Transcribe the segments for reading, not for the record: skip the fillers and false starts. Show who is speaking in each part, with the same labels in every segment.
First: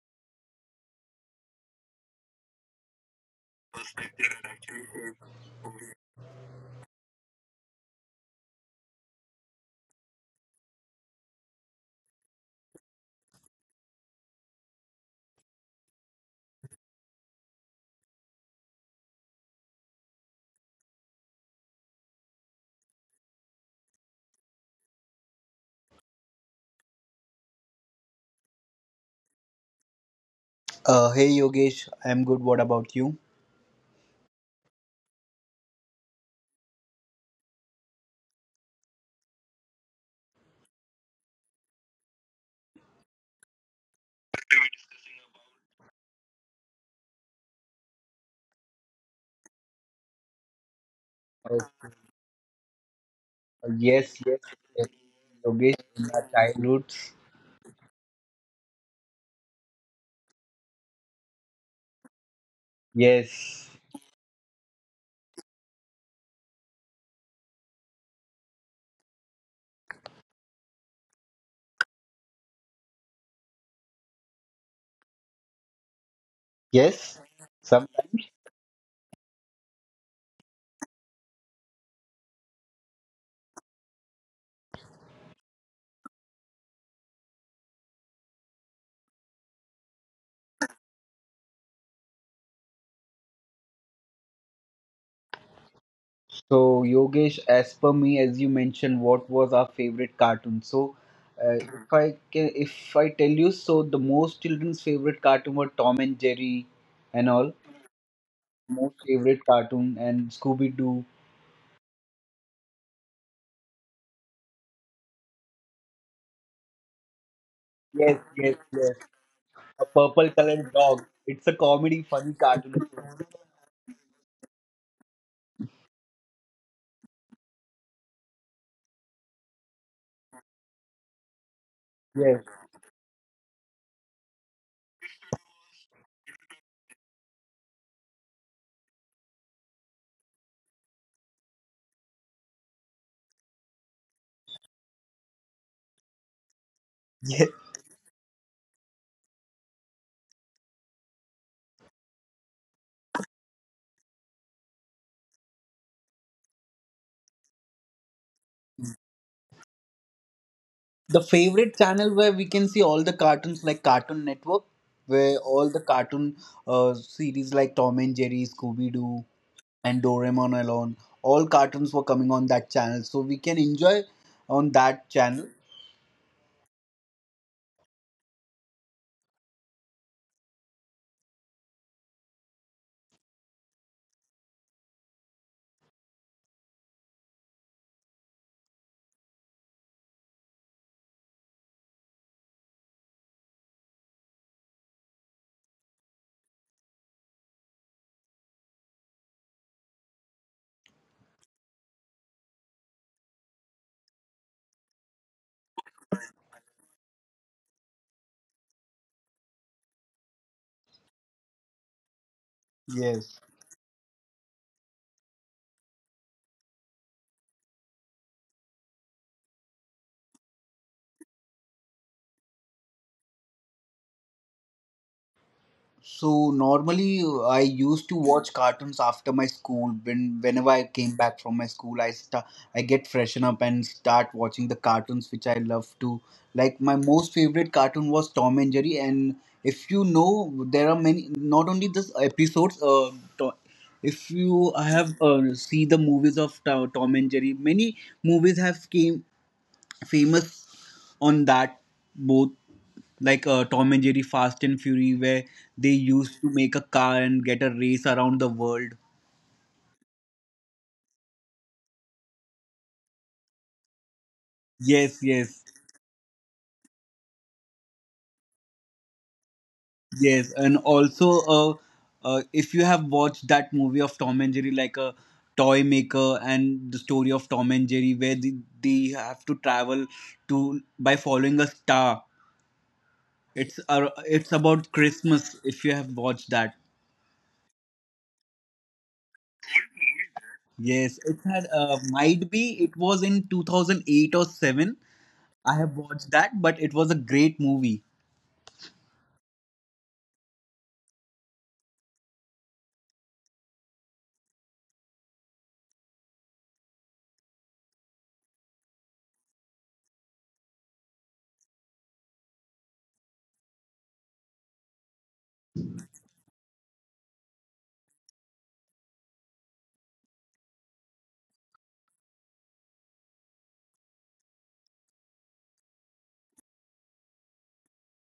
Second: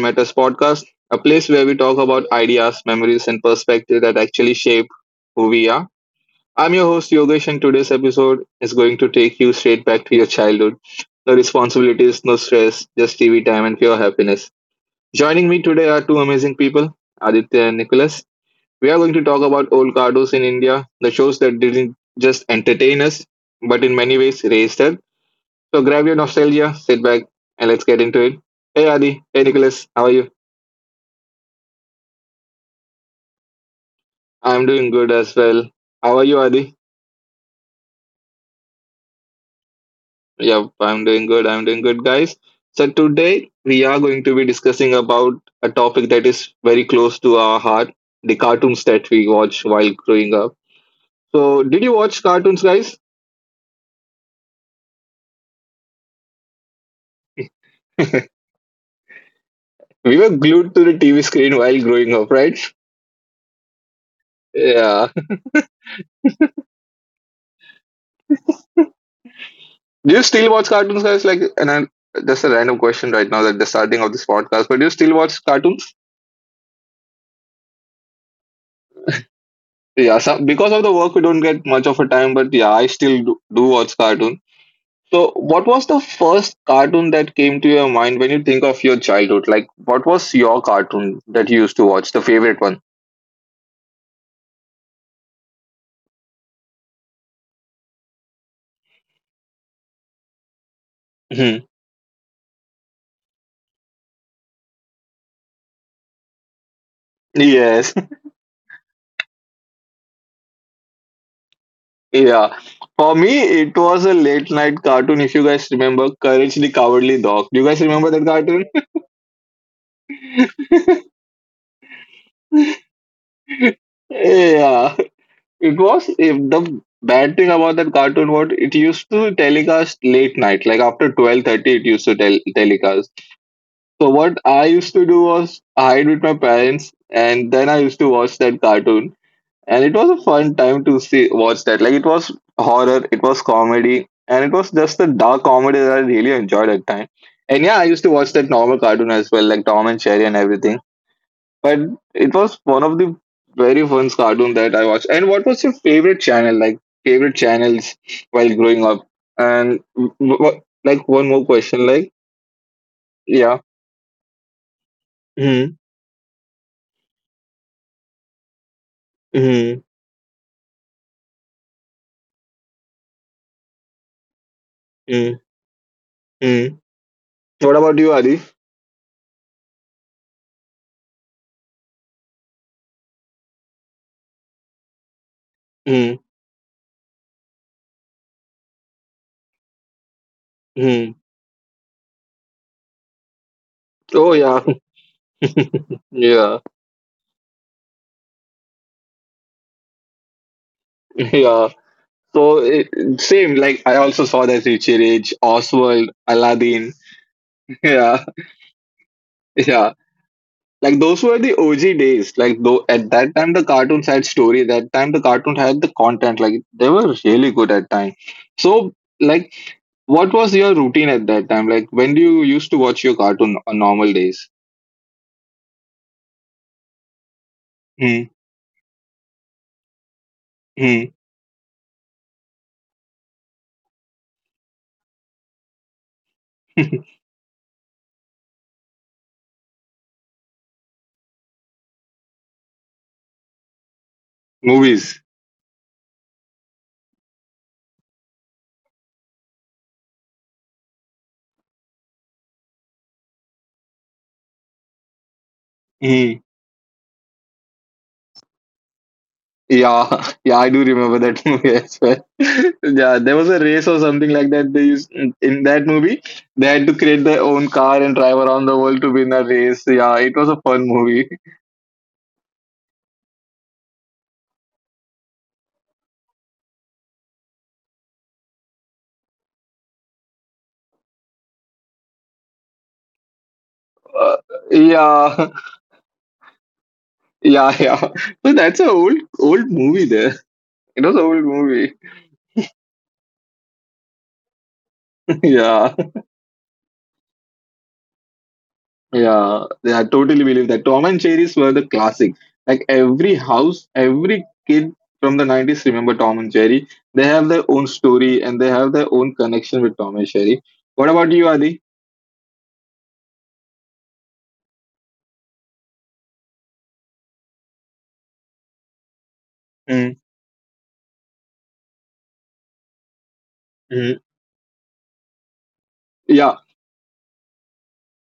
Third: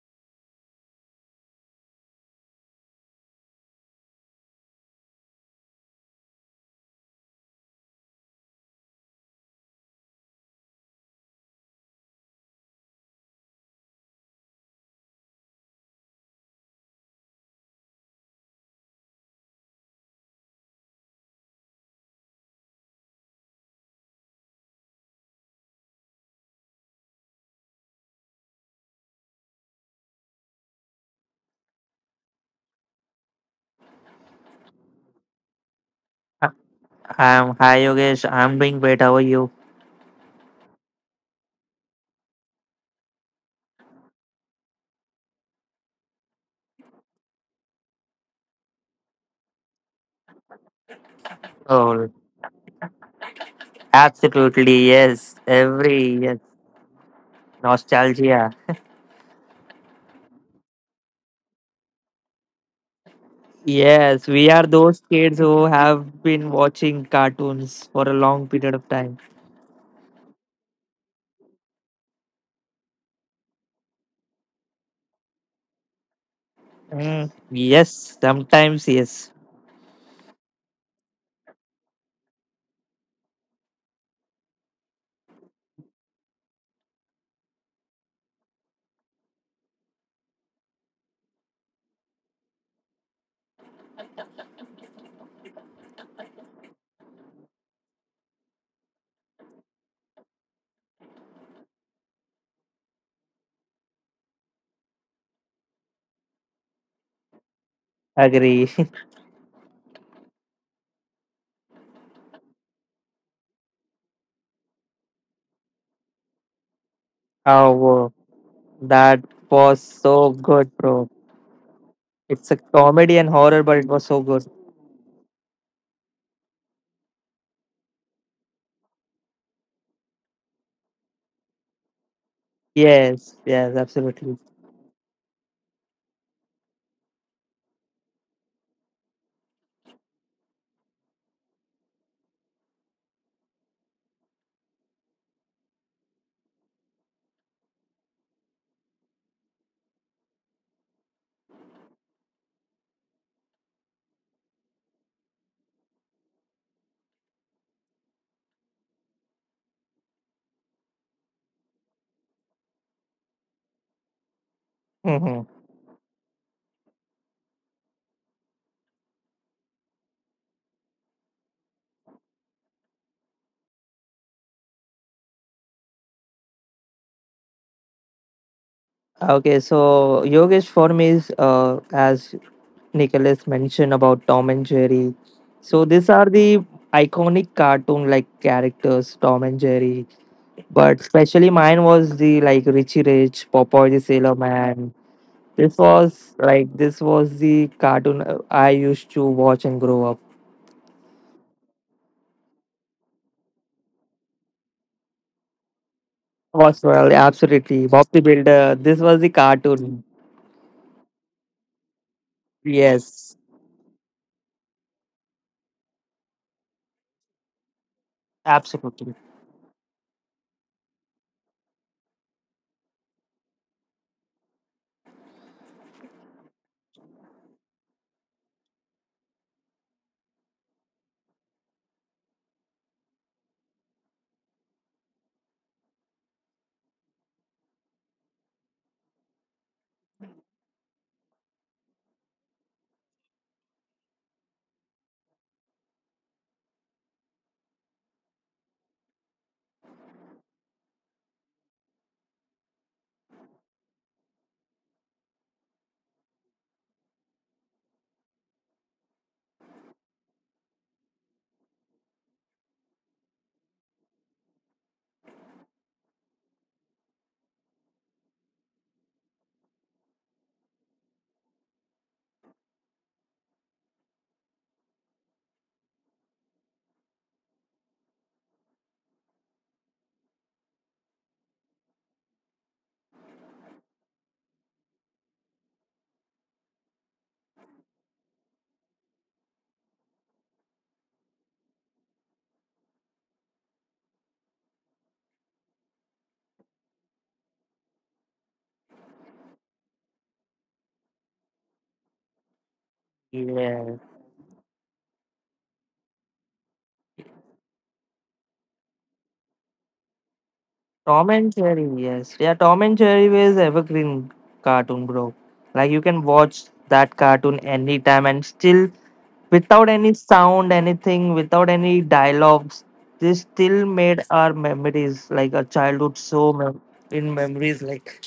Speaker 1: Matters podcast, a place where we talk about ideas, memories, and perspectives that actually shape who we are. I'm your host, Yogesh, and today's episode is going to take you straight back to your childhood. No responsibilities, no stress, just TV time and pure happiness. Joining me today are two amazing people, Aditya and Nicholas. We are going to talk about old cardos in India, the shows that didn't just entertain us, but in many ways raised us, so grab your nostalgia, sit back, and let's get into it. Hey Adi, hey Nicholas, how are you?
Speaker 2: Uh,
Speaker 1: I'm doing good as well. How are you, Adi?
Speaker 3: Hi Yogesh, I'm doing great. How are you?
Speaker 1: Yep, I'm doing good. I'm doing good, guys. So today we are going to be discussing about a topic that is very close to our heart: the cartoons that we watch while growing up. So, did you
Speaker 3: Oh,
Speaker 1: watch cartoons, guys?
Speaker 2: yes, yes,
Speaker 3: absolutely.
Speaker 2: yes.
Speaker 3: Yes,
Speaker 2: Yogesh, in our childhoods.
Speaker 1: We
Speaker 3: nostalgia.
Speaker 1: were glued to the TV screen while growing up, right?
Speaker 2: Yes,
Speaker 3: Yes, we are those
Speaker 1: Yeah.
Speaker 3: kids who have been watching cartoons for a long period of time.
Speaker 1: Do you still watch cartoons, guys? That's a random question right now at the starting of this podcast. But do you still watch cartoons?
Speaker 2: yes. Some.
Speaker 3: Yes, sometimes yes.
Speaker 1: Yeah, some, because of the work, we don't get much of a time, but yeah, I still do watch cartoon. So, what was the first cartoon that came to your mind when you think of your childhood? Like, what was your cartoon that you used to watch, the favorite one?
Speaker 2: So Yogesh, as per me, as you mentioned, what was our favorite cartoon? So,
Speaker 1: Mhm.
Speaker 2: if I tell you, so the most children's favorite cartoon were Tom and Jerry, and all
Speaker 1: Yes.
Speaker 3: Agree.
Speaker 2: most favorite cartoon and Scooby Doo.
Speaker 1: Yeah. For me, it was a late night cartoon. If you guys remember, Courage the Cowardly Dog. Do
Speaker 3: Oh,
Speaker 1: you guys
Speaker 3: wow.
Speaker 2: Yes,
Speaker 1: remember that
Speaker 2: yes,
Speaker 1: cartoon?
Speaker 2: yes.
Speaker 3: That was
Speaker 2: A purple
Speaker 3: so good,
Speaker 2: colored dog.
Speaker 3: bro.
Speaker 2: It's a comedy, funny
Speaker 3: It's a
Speaker 2: cartoon.
Speaker 3: comedy and horror, but it was so good.
Speaker 1: Yeah. It was, if the bad thing about that cartoon, what it used to telecast late night, like after 12:30 it used to
Speaker 2: Yes,
Speaker 1: telecast.
Speaker 3: Yes, yes,
Speaker 1: So
Speaker 3: absolutely.
Speaker 1: what I used to do was hide with my parents and then I used to watch that cartoon. And it was a fun time to see watch that. Like it was horror, it was comedy, and it was just the dark comedy that I really enjoyed at time.
Speaker 2: yes.
Speaker 1: And yeah, I used to watch that normal cartoon as well, like Tom and Jerry and everything. But it was one of the very first cartoon that I watched. And what was your favorite channel? Like favorite channels while growing up? And like
Speaker 2: The
Speaker 1: one more
Speaker 2: favorite
Speaker 1: question.
Speaker 2: channel
Speaker 1: Like,
Speaker 2: where we can see all the
Speaker 1: yeah.
Speaker 2: cartoons, like Cartoon Network, where all the
Speaker 1: Hmm.
Speaker 2: cartoon series like Tom and Jerry, Scooby-Doo,
Speaker 1: Hmm.
Speaker 2: and Doraemon alone, all cartoons were coming on that channel, so we can enjoy on that
Speaker 1: Hmm.
Speaker 2: channel.
Speaker 1: Hmm. What about you, Adi?
Speaker 3: Okay, so Yogesh for me is as Nicholas mentioned about Tom and Jerry. So these
Speaker 1: Hmm.
Speaker 3: are the iconic cartoon like characters, Tom and Jerry. But
Speaker 1: Hmm.
Speaker 3: especially mine was the like Richie Rich, Popeye the
Speaker 1: Oh
Speaker 3: Sailor
Speaker 1: yeah.
Speaker 3: Man. This was
Speaker 1: Yeah.
Speaker 3: like this was the cartoon I used to watch and grow up.
Speaker 1: Yeah. So it, same. Like I also saw that Richie Rich, Oswald,
Speaker 3: Was
Speaker 1: Aladdin.
Speaker 3: well, absolutely Bob the
Speaker 1: Yeah.
Speaker 3: Builder. This was the
Speaker 1: Yeah.
Speaker 3: cartoon.
Speaker 1: Like those were the OG days. Like though at that
Speaker 3: Yes,
Speaker 2: Yes.
Speaker 1: time the cartoons had story. That time the cartoons had the content. Like they were really good at time. So,
Speaker 3: absolutely.
Speaker 1: like what was your routine at that time? Like when do you used to watch your cartoon on normal days?
Speaker 2: So normally, I used to
Speaker 1: Hmm.
Speaker 2: watch cartoons after my school. Whenever I came
Speaker 1: Hmm.
Speaker 2: back from my school, I get freshen up and start watching the cartoons which I love to. Like my most favorite cartoon was Tom and Jerry, and if you know, there are many. Not only this episodes. To, if you have
Speaker 1: Movies.
Speaker 2: see the movies of Tom and Jerry, many movies have came famous on that both, like Tom and Jerry Fast and Fury, where they used
Speaker 1: Hmm.
Speaker 2: to make a car and get a race around the world.
Speaker 1: Yeah, yeah, I do remember that movie as well. Yeah, there was a race or something like that. They used
Speaker 2: Yes, yes,
Speaker 1: in that movie. They had to create their own car and drive around the world to win a race. Yeah, it
Speaker 2: yes.
Speaker 1: was a
Speaker 2: And
Speaker 1: fun movie.
Speaker 2: also, if you have watched that movie of Tom and Jerry, like a toy maker and the story of Tom and Jerry, where they have to travel to by following a star. It's uh,
Speaker 1: Uh,
Speaker 2: it's about
Speaker 1: yeah,
Speaker 2: Christmas. If you have watched that,
Speaker 1: Yeah, yeah. So that's a old movie there. It was
Speaker 2: yes,
Speaker 1: an
Speaker 2: it
Speaker 1: old
Speaker 2: had,
Speaker 1: movie.
Speaker 2: might be it was in 2008 or 7. I have
Speaker 1: Yeah,
Speaker 2: watched that, but it was a great movie.
Speaker 1: yeah. Yeah, I totally believe that. Tom and Jerry's were the classic. Like every house,
Speaker 3: Yeah.
Speaker 1: every kid from the 90s remember Tom and Jerry. They have their own story and they have their own connection with Tom and Jerry. What
Speaker 3: Tom
Speaker 1: about you,
Speaker 3: and
Speaker 1: Adi?
Speaker 3: Jerry, yes. Yeah, Tom and Jerry was evergreen cartoon, bro. Like you can watch that cartoon anytime and still without any
Speaker 1: Mm,
Speaker 3: sound, anything, without any dialogues, this still
Speaker 1: mm.
Speaker 3: made our memories like our childhood so
Speaker 1: Yeah,
Speaker 3: in memories like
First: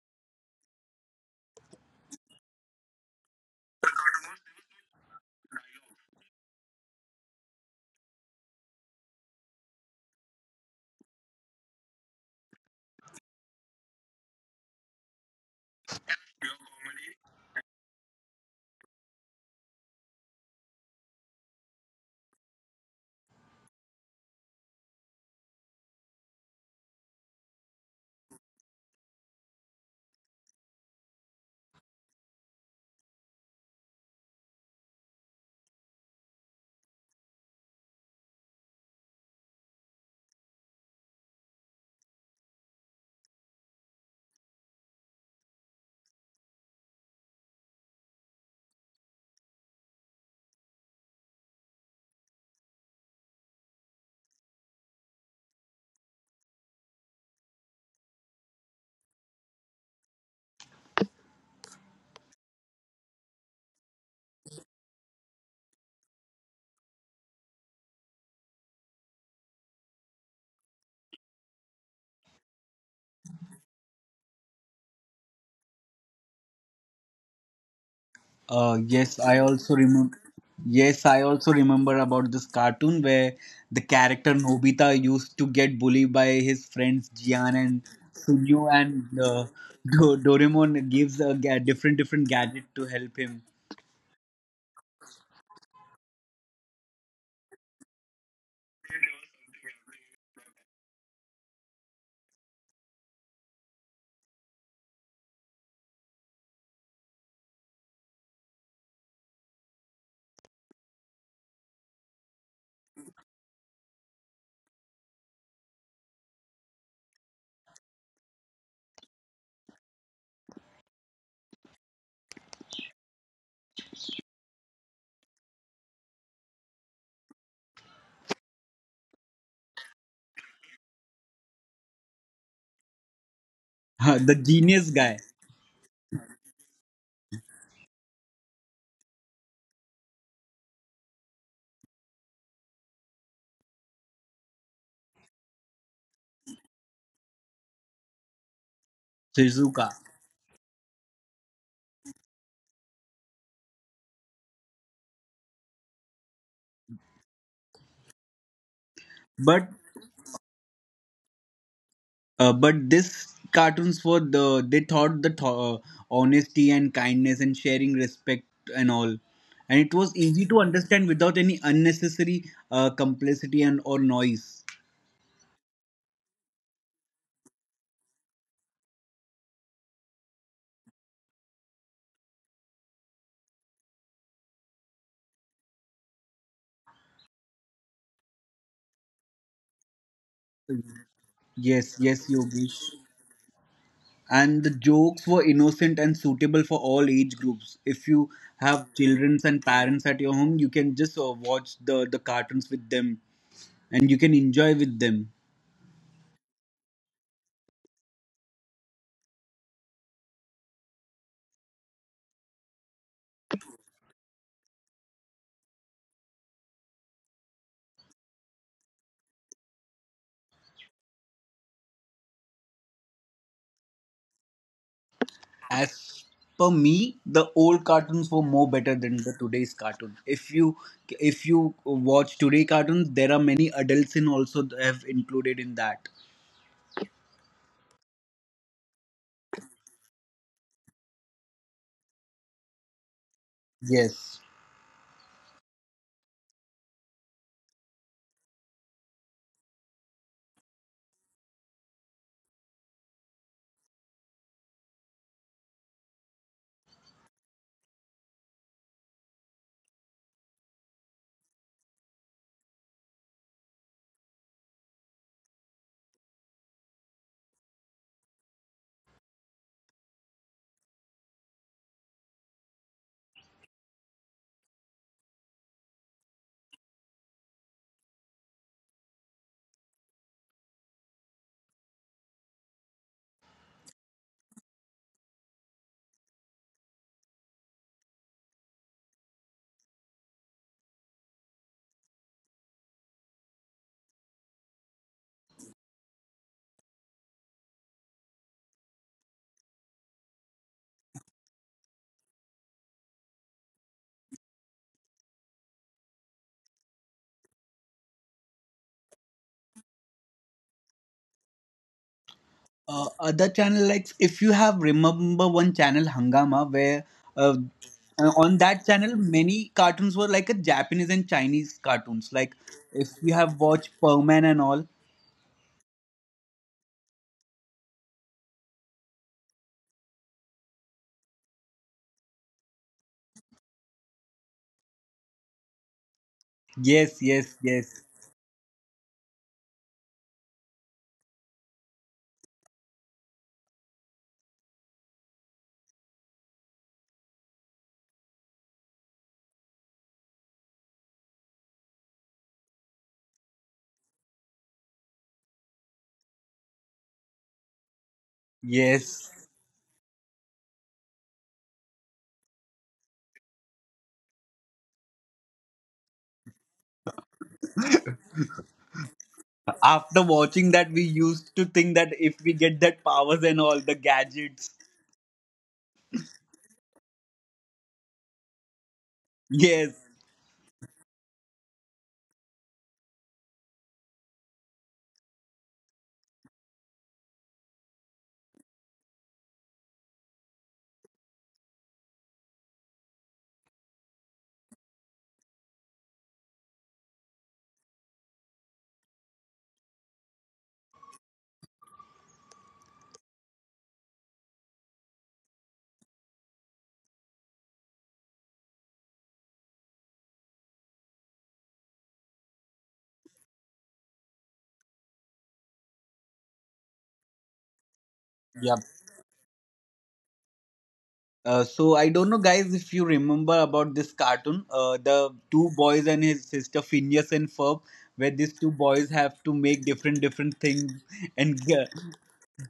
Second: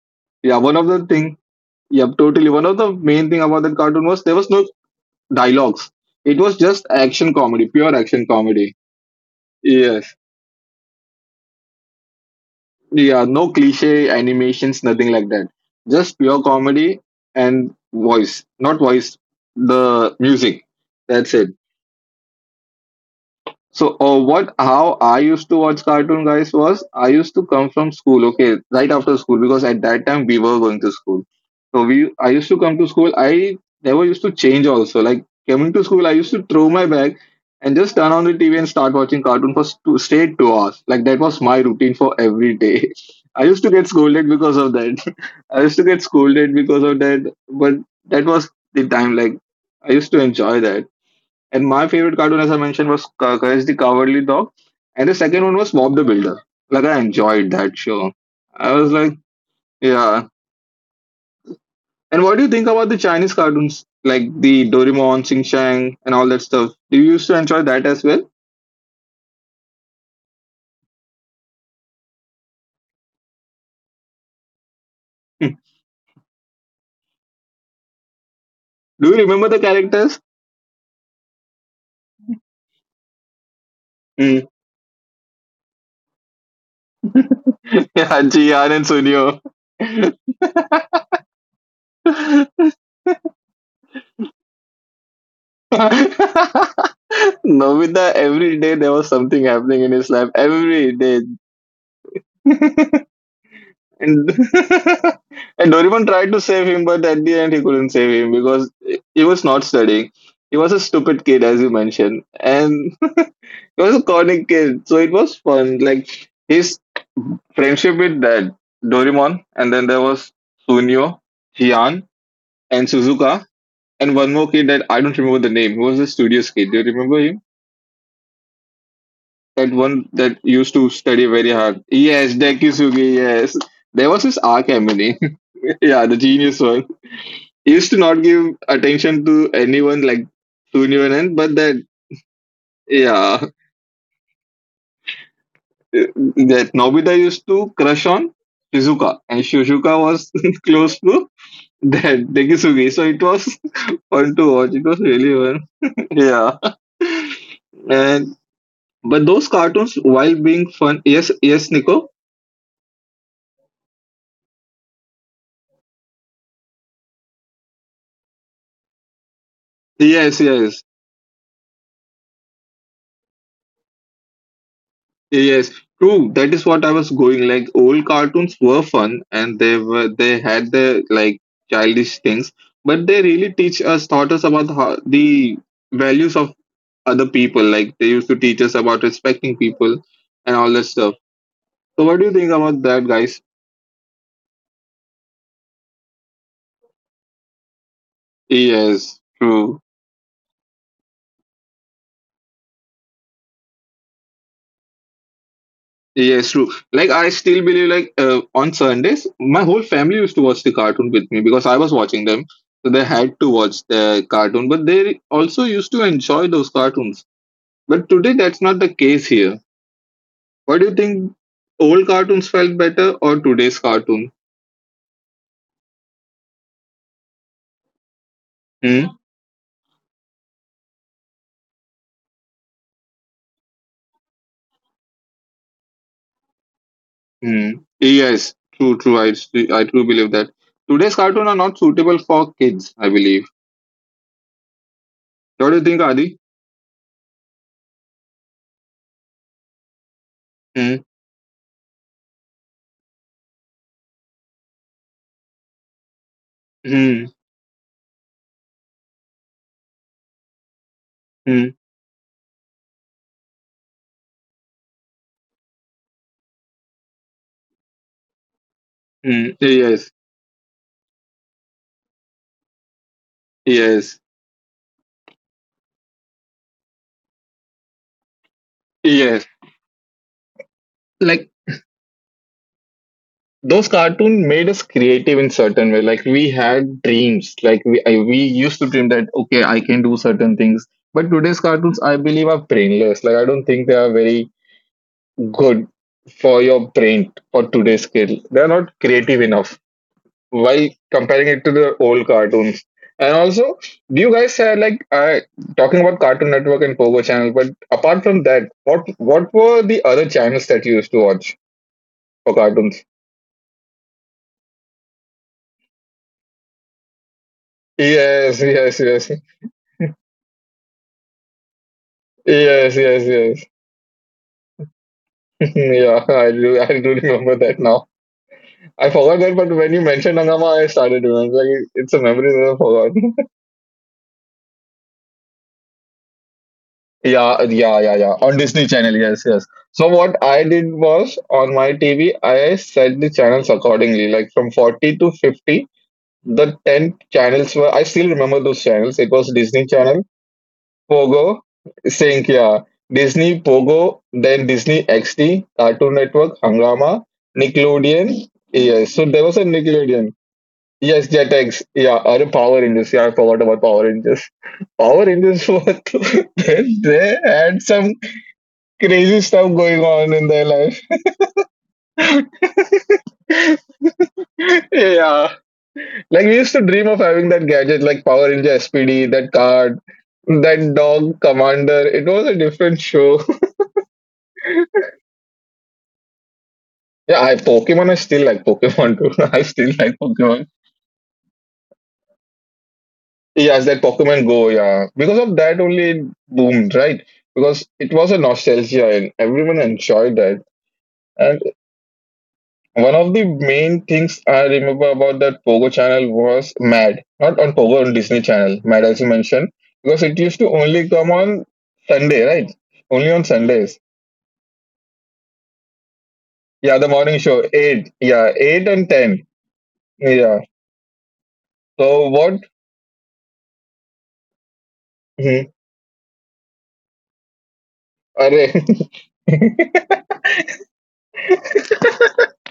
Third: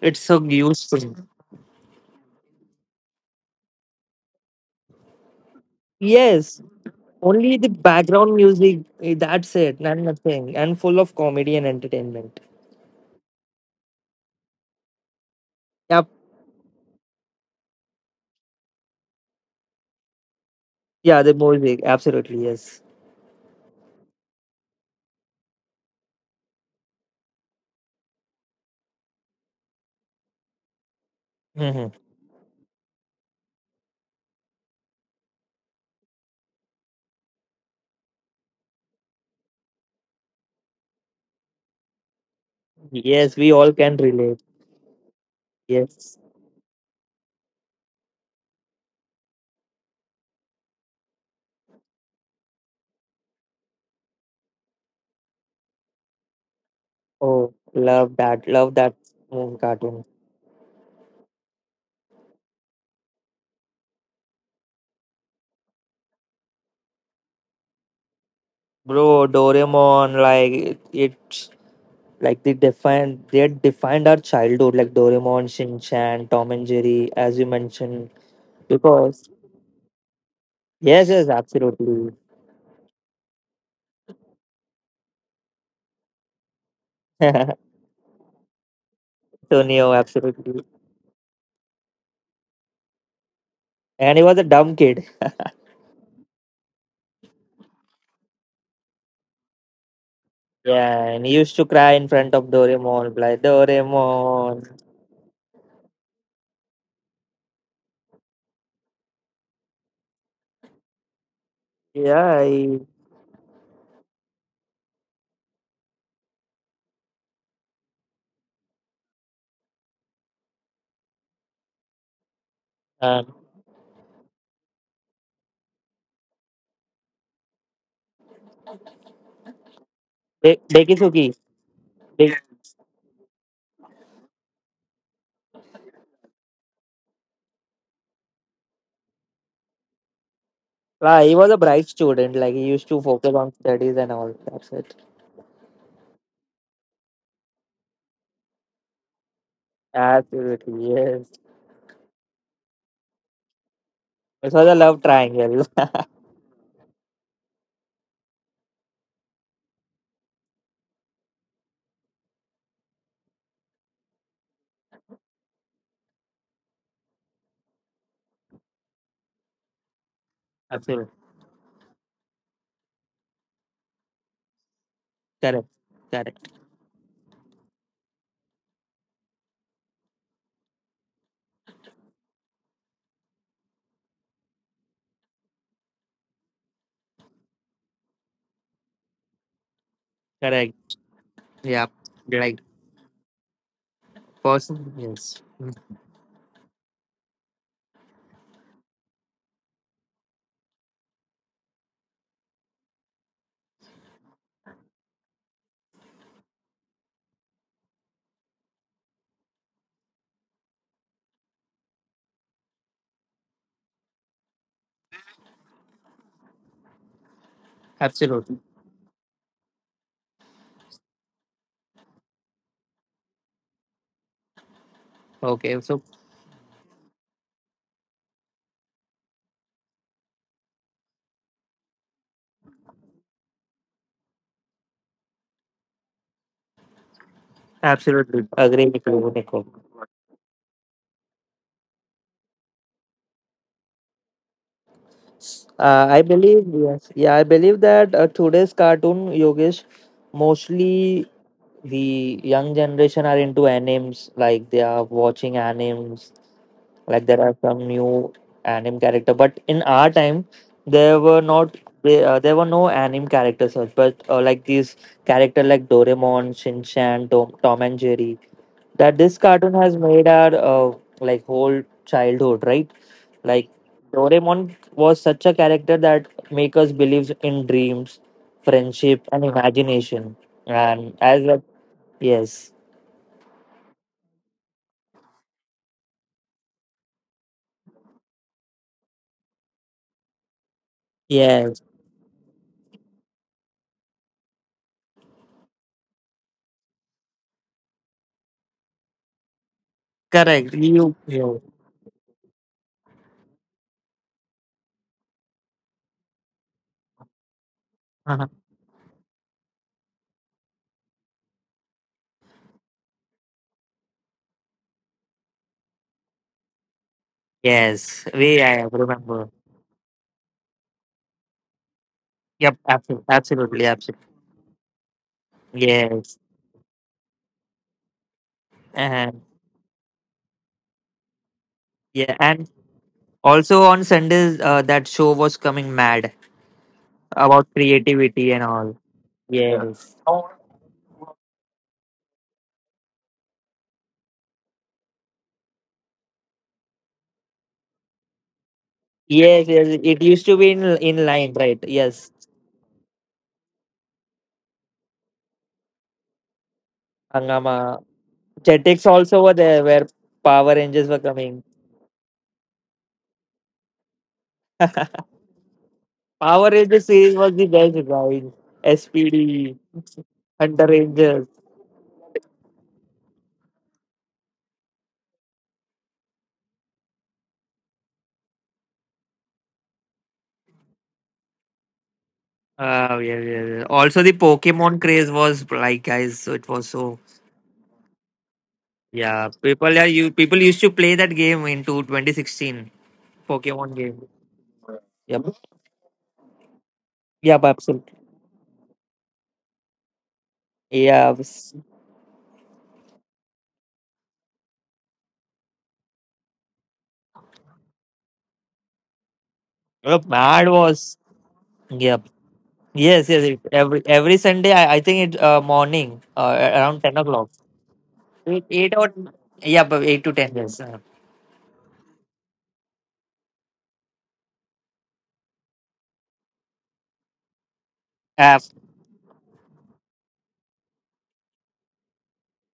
Speaker 3: it's so
Speaker 1: yeah. One of the
Speaker 3: useful.
Speaker 1: thing, yeah, totally. One of the main thing about that cartoon was there was no dialogues. It was
Speaker 3: Yes,
Speaker 1: just action
Speaker 3: only
Speaker 1: comedy,
Speaker 3: the
Speaker 1: pure action
Speaker 3: background
Speaker 1: comedy.
Speaker 3: music. That's it, not
Speaker 1: Yes.
Speaker 3: nothing, and full of comedy and entertainment.
Speaker 1: Yeah, no cliche animations, nothing like that.
Speaker 3: Yep.
Speaker 1: Just pure comedy and voice, not voice, the music.
Speaker 3: Yeah, the
Speaker 1: That's it.
Speaker 3: music. Absolutely, yes.
Speaker 1: So, how I used to watch cartoon guys was, I used to come from school, okay, right after school, because at that time we were going to school.
Speaker 3: Mhm.
Speaker 1: I used to come to school. I never used to change also. Like coming to school, I used to throw my bag and just turn on the TV and start watching cartoon for straight 2 hours. Like that was my routine for every day.
Speaker 3: Yes,
Speaker 1: I
Speaker 3: we
Speaker 1: used
Speaker 3: all
Speaker 1: to get
Speaker 3: can
Speaker 1: scolded
Speaker 3: relate.
Speaker 1: because of that. I used to get
Speaker 3: Yes.
Speaker 1: scolded because of that, but that was the time. Like I used to enjoy that. And my favorite cartoon, as I mentioned, was Courage the Cowardly Dog, and the second one was Bob the Builder. Like I enjoyed
Speaker 3: Oh,
Speaker 1: that show.
Speaker 3: love that. Love
Speaker 1: I
Speaker 3: that,
Speaker 1: was like,
Speaker 3: mm, cartoon.
Speaker 1: yeah. And what do you think about the Chinese cartoons like the Doraemon, Sing Chan, and all that stuff? Do you used to enjoy that as well?
Speaker 3: Bro, Doraemon, like it's like they had defined our childhood, like Doraemon,
Speaker 1: Hmm.
Speaker 3: Shin Chan, Tom and Jerry, as you mentioned.
Speaker 1: Do you
Speaker 2: Yes,
Speaker 3: Because
Speaker 2: I
Speaker 1: remember the
Speaker 2: also remember.
Speaker 1: characters?
Speaker 3: yes,
Speaker 2: Yes, I
Speaker 3: yes,
Speaker 2: also remember
Speaker 3: absolutely.
Speaker 2: about this cartoon where the character
Speaker 1: Hmm.
Speaker 2: Nobita used to get bullied by his friends Gian and
Speaker 1: Yeah,
Speaker 2: Sunyu,
Speaker 1: Jian and
Speaker 2: and
Speaker 1: Sunio.
Speaker 3: Tonio, absolutely.
Speaker 2: Doraemon gives a different different gadget to help him.
Speaker 3: And he was a dumb kid.
Speaker 1: Nobita, every day there was something happening in his life. Every
Speaker 3: Yeah,
Speaker 1: day.
Speaker 3: and he used to cry in front of Doraemon, like
Speaker 1: And
Speaker 3: Doraemon.
Speaker 1: and Doraemon tried to save him, but at the end he couldn't save him because he was not studying. He was a stupid kid, as you mentioned,
Speaker 3: Yeah, he,
Speaker 1: and he was a corny kid. So it was fun. Like his friendship with that Doraemon, and then there was Sunio, Hian, and
Speaker 3: uh,
Speaker 1: Suzuka, and one more kid that I don't remember the name. He was a studious kid. Do you remember him? That one that used to study
Speaker 3: Dekisuki.
Speaker 1: very hard. Yes, Dekisugi. Yes, there was
Speaker 2: The
Speaker 1: his arc
Speaker 2: genius guy.
Speaker 1: enemy. Yeah, the genius one used to not give attention to anyone, like to anyone
Speaker 3: Nah,
Speaker 1: else,
Speaker 3: he was
Speaker 1: but
Speaker 3: a
Speaker 1: that
Speaker 3: bright student. Like he used to focus
Speaker 1: yeah.
Speaker 3: on studies and all. That's it.
Speaker 1: That Nobita used to crush on Shizuka, and
Speaker 2: Shizuka.
Speaker 1: Shizuka was
Speaker 3: Absolutely,
Speaker 1: close
Speaker 3: yes.
Speaker 1: to that Degisugi. So it was fun
Speaker 3: It
Speaker 1: to
Speaker 3: was
Speaker 1: watch.
Speaker 3: a
Speaker 1: It was
Speaker 3: love
Speaker 1: really
Speaker 3: triangle.
Speaker 1: fun. Yeah. And but those
Speaker 2: But
Speaker 1: cartoons while being fun, Nico.
Speaker 2: but this cartoons were they thought honesty and kindness and sharing respect and all, and it was
Speaker 1: Yes,
Speaker 2: easy to
Speaker 1: yes.
Speaker 3: Absolutely.
Speaker 2: understand without any unnecessary complicity and or noise.
Speaker 3: Correct.
Speaker 1: Yes, true.
Speaker 3: Correct.
Speaker 1: That is what I was going. Like old cartoons were fun and they had their like childish things, but they really teach us taught us about how, the values of other people. Like they used to teach us about respecting people and all that
Speaker 3: Correct.
Speaker 1: stuff.
Speaker 3: Yeah.
Speaker 2: Yes,
Speaker 1: So what
Speaker 2: yes,
Speaker 1: do you think
Speaker 3: Right.
Speaker 2: Yogesh.
Speaker 1: about that, guys?
Speaker 2: And the
Speaker 3: Person.
Speaker 2: jokes
Speaker 3: Yes.
Speaker 2: were
Speaker 3: Mm.
Speaker 2: innocent and suitable for all age groups. If you have
Speaker 1: Yes,
Speaker 2: children and
Speaker 1: true.
Speaker 2: parents at your home, you can just watch the cartoons with them, and you can enjoy with them.
Speaker 1: Yes, true. Like I still believe like on Sundays, my whole family used to watch the cartoon with me because I was watching them, so they had to watch the cartoon. But they also used to enjoy those cartoons. But today,
Speaker 3: Absolutely.
Speaker 1: that's not the case here. What do you think? Old cartoons felt better or today's cartoon?
Speaker 3: Okay.
Speaker 2: As
Speaker 3: So
Speaker 2: per me, the old cartoons were more better than the
Speaker 1: Hmm?
Speaker 2: today's cartoon. If you watch today cartoons, there are many adults in also have included in that.
Speaker 3: absolutely
Speaker 1: Hmm.
Speaker 3: agree with
Speaker 1: Yes,
Speaker 3: you, Nico.
Speaker 1: true. I truly believe that today's cartoon are not suitable for kids. I believe.
Speaker 2: Yes.
Speaker 1: What
Speaker 3: I
Speaker 1: do you think,
Speaker 3: believe
Speaker 1: Adi?
Speaker 3: yes. Yeah, I believe that today's cartoon Yogesh, mostly
Speaker 1: Hmm.
Speaker 3: the young generation are into animes. Like they are watching animes like there are
Speaker 1: Hmm.
Speaker 3: some new anime character but in our time there were not
Speaker 1: Hmm.
Speaker 3: there were no anime characters but like these character like doraemon shinchan tom and jerry that this cartoon
Speaker 1: Hmm.
Speaker 3: has made
Speaker 1: Yes.
Speaker 3: our, like whole childhood right like
Speaker 1: Yes.
Speaker 3: doraemon was such a character that make us believe in dreams friendship and
Speaker 1: Yes.
Speaker 3: imagination and as
Speaker 1: Like,
Speaker 3: a yes
Speaker 1: those cartoon made us creative in certain way. Like we had dreams. Like we used to dream that okay, I can do certain things, but today's
Speaker 3: yes
Speaker 1: cartoons I believe are brainless. Like I don't think they are very good for your brain. For today's kid, they're not creative enough
Speaker 3: correct
Speaker 1: while
Speaker 3: you,
Speaker 1: comparing
Speaker 3: you.
Speaker 1: it to the old cartoons. And also, do you guys have like talking about Cartoon Network and Pogo channel, but apart from that, what were the other channels that you used to watch for cartoons?
Speaker 2: Other channel, like if you have remember one channel Hangama, where uh,
Speaker 3: Yes,
Speaker 2: on
Speaker 3: we
Speaker 1: Yes,
Speaker 3: I
Speaker 2: that
Speaker 1: yes,
Speaker 2: channel
Speaker 1: yes.
Speaker 3: remember.
Speaker 2: many cartoons were like a Japanese and Chinese cartoons, like
Speaker 3: Yep,
Speaker 1: Yes,
Speaker 2: if
Speaker 3: absolutely,
Speaker 1: yes,
Speaker 2: you have
Speaker 1: yes.
Speaker 3: absolutely,
Speaker 2: watched
Speaker 3: absolutely.
Speaker 2: Perman and all.
Speaker 1: Yeah,
Speaker 3: Yes,
Speaker 1: I do remember that now. I
Speaker 3: and
Speaker 1: forgot that, but when you mentioned Hangama, I started remembering. Like, it's a
Speaker 3: yeah,
Speaker 1: memory
Speaker 3: and
Speaker 1: that I forgot.
Speaker 3: also on Sundays, that show was coming mad
Speaker 2: Yes, yes,
Speaker 1: Yeah,
Speaker 3: about
Speaker 2: yes,
Speaker 1: yeah, yeah, yeah.
Speaker 3: creativity
Speaker 1: On
Speaker 3: and
Speaker 1: Disney
Speaker 3: all.
Speaker 1: Channel, yes, yes. So
Speaker 3: Yes,
Speaker 1: what I did was on my TV, I set the channels accordingly. Like from 40 to 50, the 10 channels were. I still remember those channels. It was
Speaker 3: yes,
Speaker 1: Disney
Speaker 3: yes. It
Speaker 1: Channel,
Speaker 3: used to be in line,
Speaker 1: Pogo,
Speaker 3: right? Yes,
Speaker 1: Sync, yeah. Disney Pogo, then Disney XD, Cartoon Network, Hangama,
Speaker 3: Hangama.
Speaker 1: Nickelodeon.
Speaker 3: Chetix
Speaker 1: Yes, so
Speaker 2: yes.
Speaker 3: also
Speaker 1: there
Speaker 3: were
Speaker 1: was a
Speaker 3: there where
Speaker 1: Nickelodeon.
Speaker 3: Power Rangers were
Speaker 1: Yes,
Speaker 3: coming.
Speaker 1: Jetix. Yeah, or Power Rangers. Yeah, I forgot about Power Rangers. Power Rangers was
Speaker 3: Power Rangers series
Speaker 1: they
Speaker 3: was the
Speaker 1: had
Speaker 3: best,
Speaker 1: some
Speaker 3: right?
Speaker 1: crazy stuff
Speaker 3: SPD,
Speaker 1: going
Speaker 2: After
Speaker 1: on in their
Speaker 2: watching
Speaker 3: Hunter
Speaker 2: that,
Speaker 1: life.
Speaker 2: we
Speaker 3: Rangers.
Speaker 2: used to think that if we get that powers and all the gadgets.
Speaker 1: Yeah, like we used to dream of having that gadget, like Power Ranger SPD, that card,
Speaker 2: Yes.
Speaker 1: that dog commander. It was a different
Speaker 3: Oh yeah,
Speaker 1: show.
Speaker 3: yeah, yeah. Also, the Pokemon craze was like, guys, so it was so
Speaker 1: Yeah, I Pokemon. I still like Pokemon too.
Speaker 3: yeah,
Speaker 1: I still
Speaker 3: people are
Speaker 1: like
Speaker 3: you people
Speaker 1: Pokemon.
Speaker 3: used to play that game into 2016
Speaker 1: Yes,
Speaker 3: Pokemon
Speaker 1: that
Speaker 3: game.
Speaker 1: Pokemon Go. Yeah, because
Speaker 3: Yep.
Speaker 1: of that only it boomed, right?
Speaker 3: Yep.
Speaker 1: Because
Speaker 3: Absolutely.
Speaker 1: it was a nostalgia and everyone enjoyed that.
Speaker 3: Yeah.
Speaker 1: And
Speaker 3: Was.
Speaker 1: one of the main things I remember about that Pogo channel was Mad, not on Pogo, on Disney Channel. Mad, as you mentioned, because
Speaker 3: Yep.
Speaker 1: it used
Speaker 3: Mad
Speaker 1: to only
Speaker 3: was.
Speaker 1: come on
Speaker 3: Yep.
Speaker 1: Sunday, right?
Speaker 3: Yes.
Speaker 1: Only
Speaker 3: Yes.
Speaker 1: on
Speaker 3: It, every
Speaker 1: Sundays.
Speaker 3: every Sunday, I think it morning around
Speaker 1: Yeah, the
Speaker 3: 10
Speaker 1: morning
Speaker 3: o'clock.
Speaker 1: show eight. Yeah,
Speaker 3: Eight,
Speaker 2: Yep.
Speaker 1: eight
Speaker 3: eight
Speaker 1: and
Speaker 3: or
Speaker 1: ten.
Speaker 3: yeah, but Eight to ten.
Speaker 1: Yeah.
Speaker 3: Yes.
Speaker 2: So I don't
Speaker 1: So
Speaker 2: know,
Speaker 1: what?
Speaker 2: guys, if you remember about this cartoon, the two boys and his sister Phineas and Ferb, where these
Speaker 3: Uh,
Speaker 2: two
Speaker 1: Hmm.
Speaker 2: boys have to
Speaker 1: Hmm.
Speaker 2: make different different things. And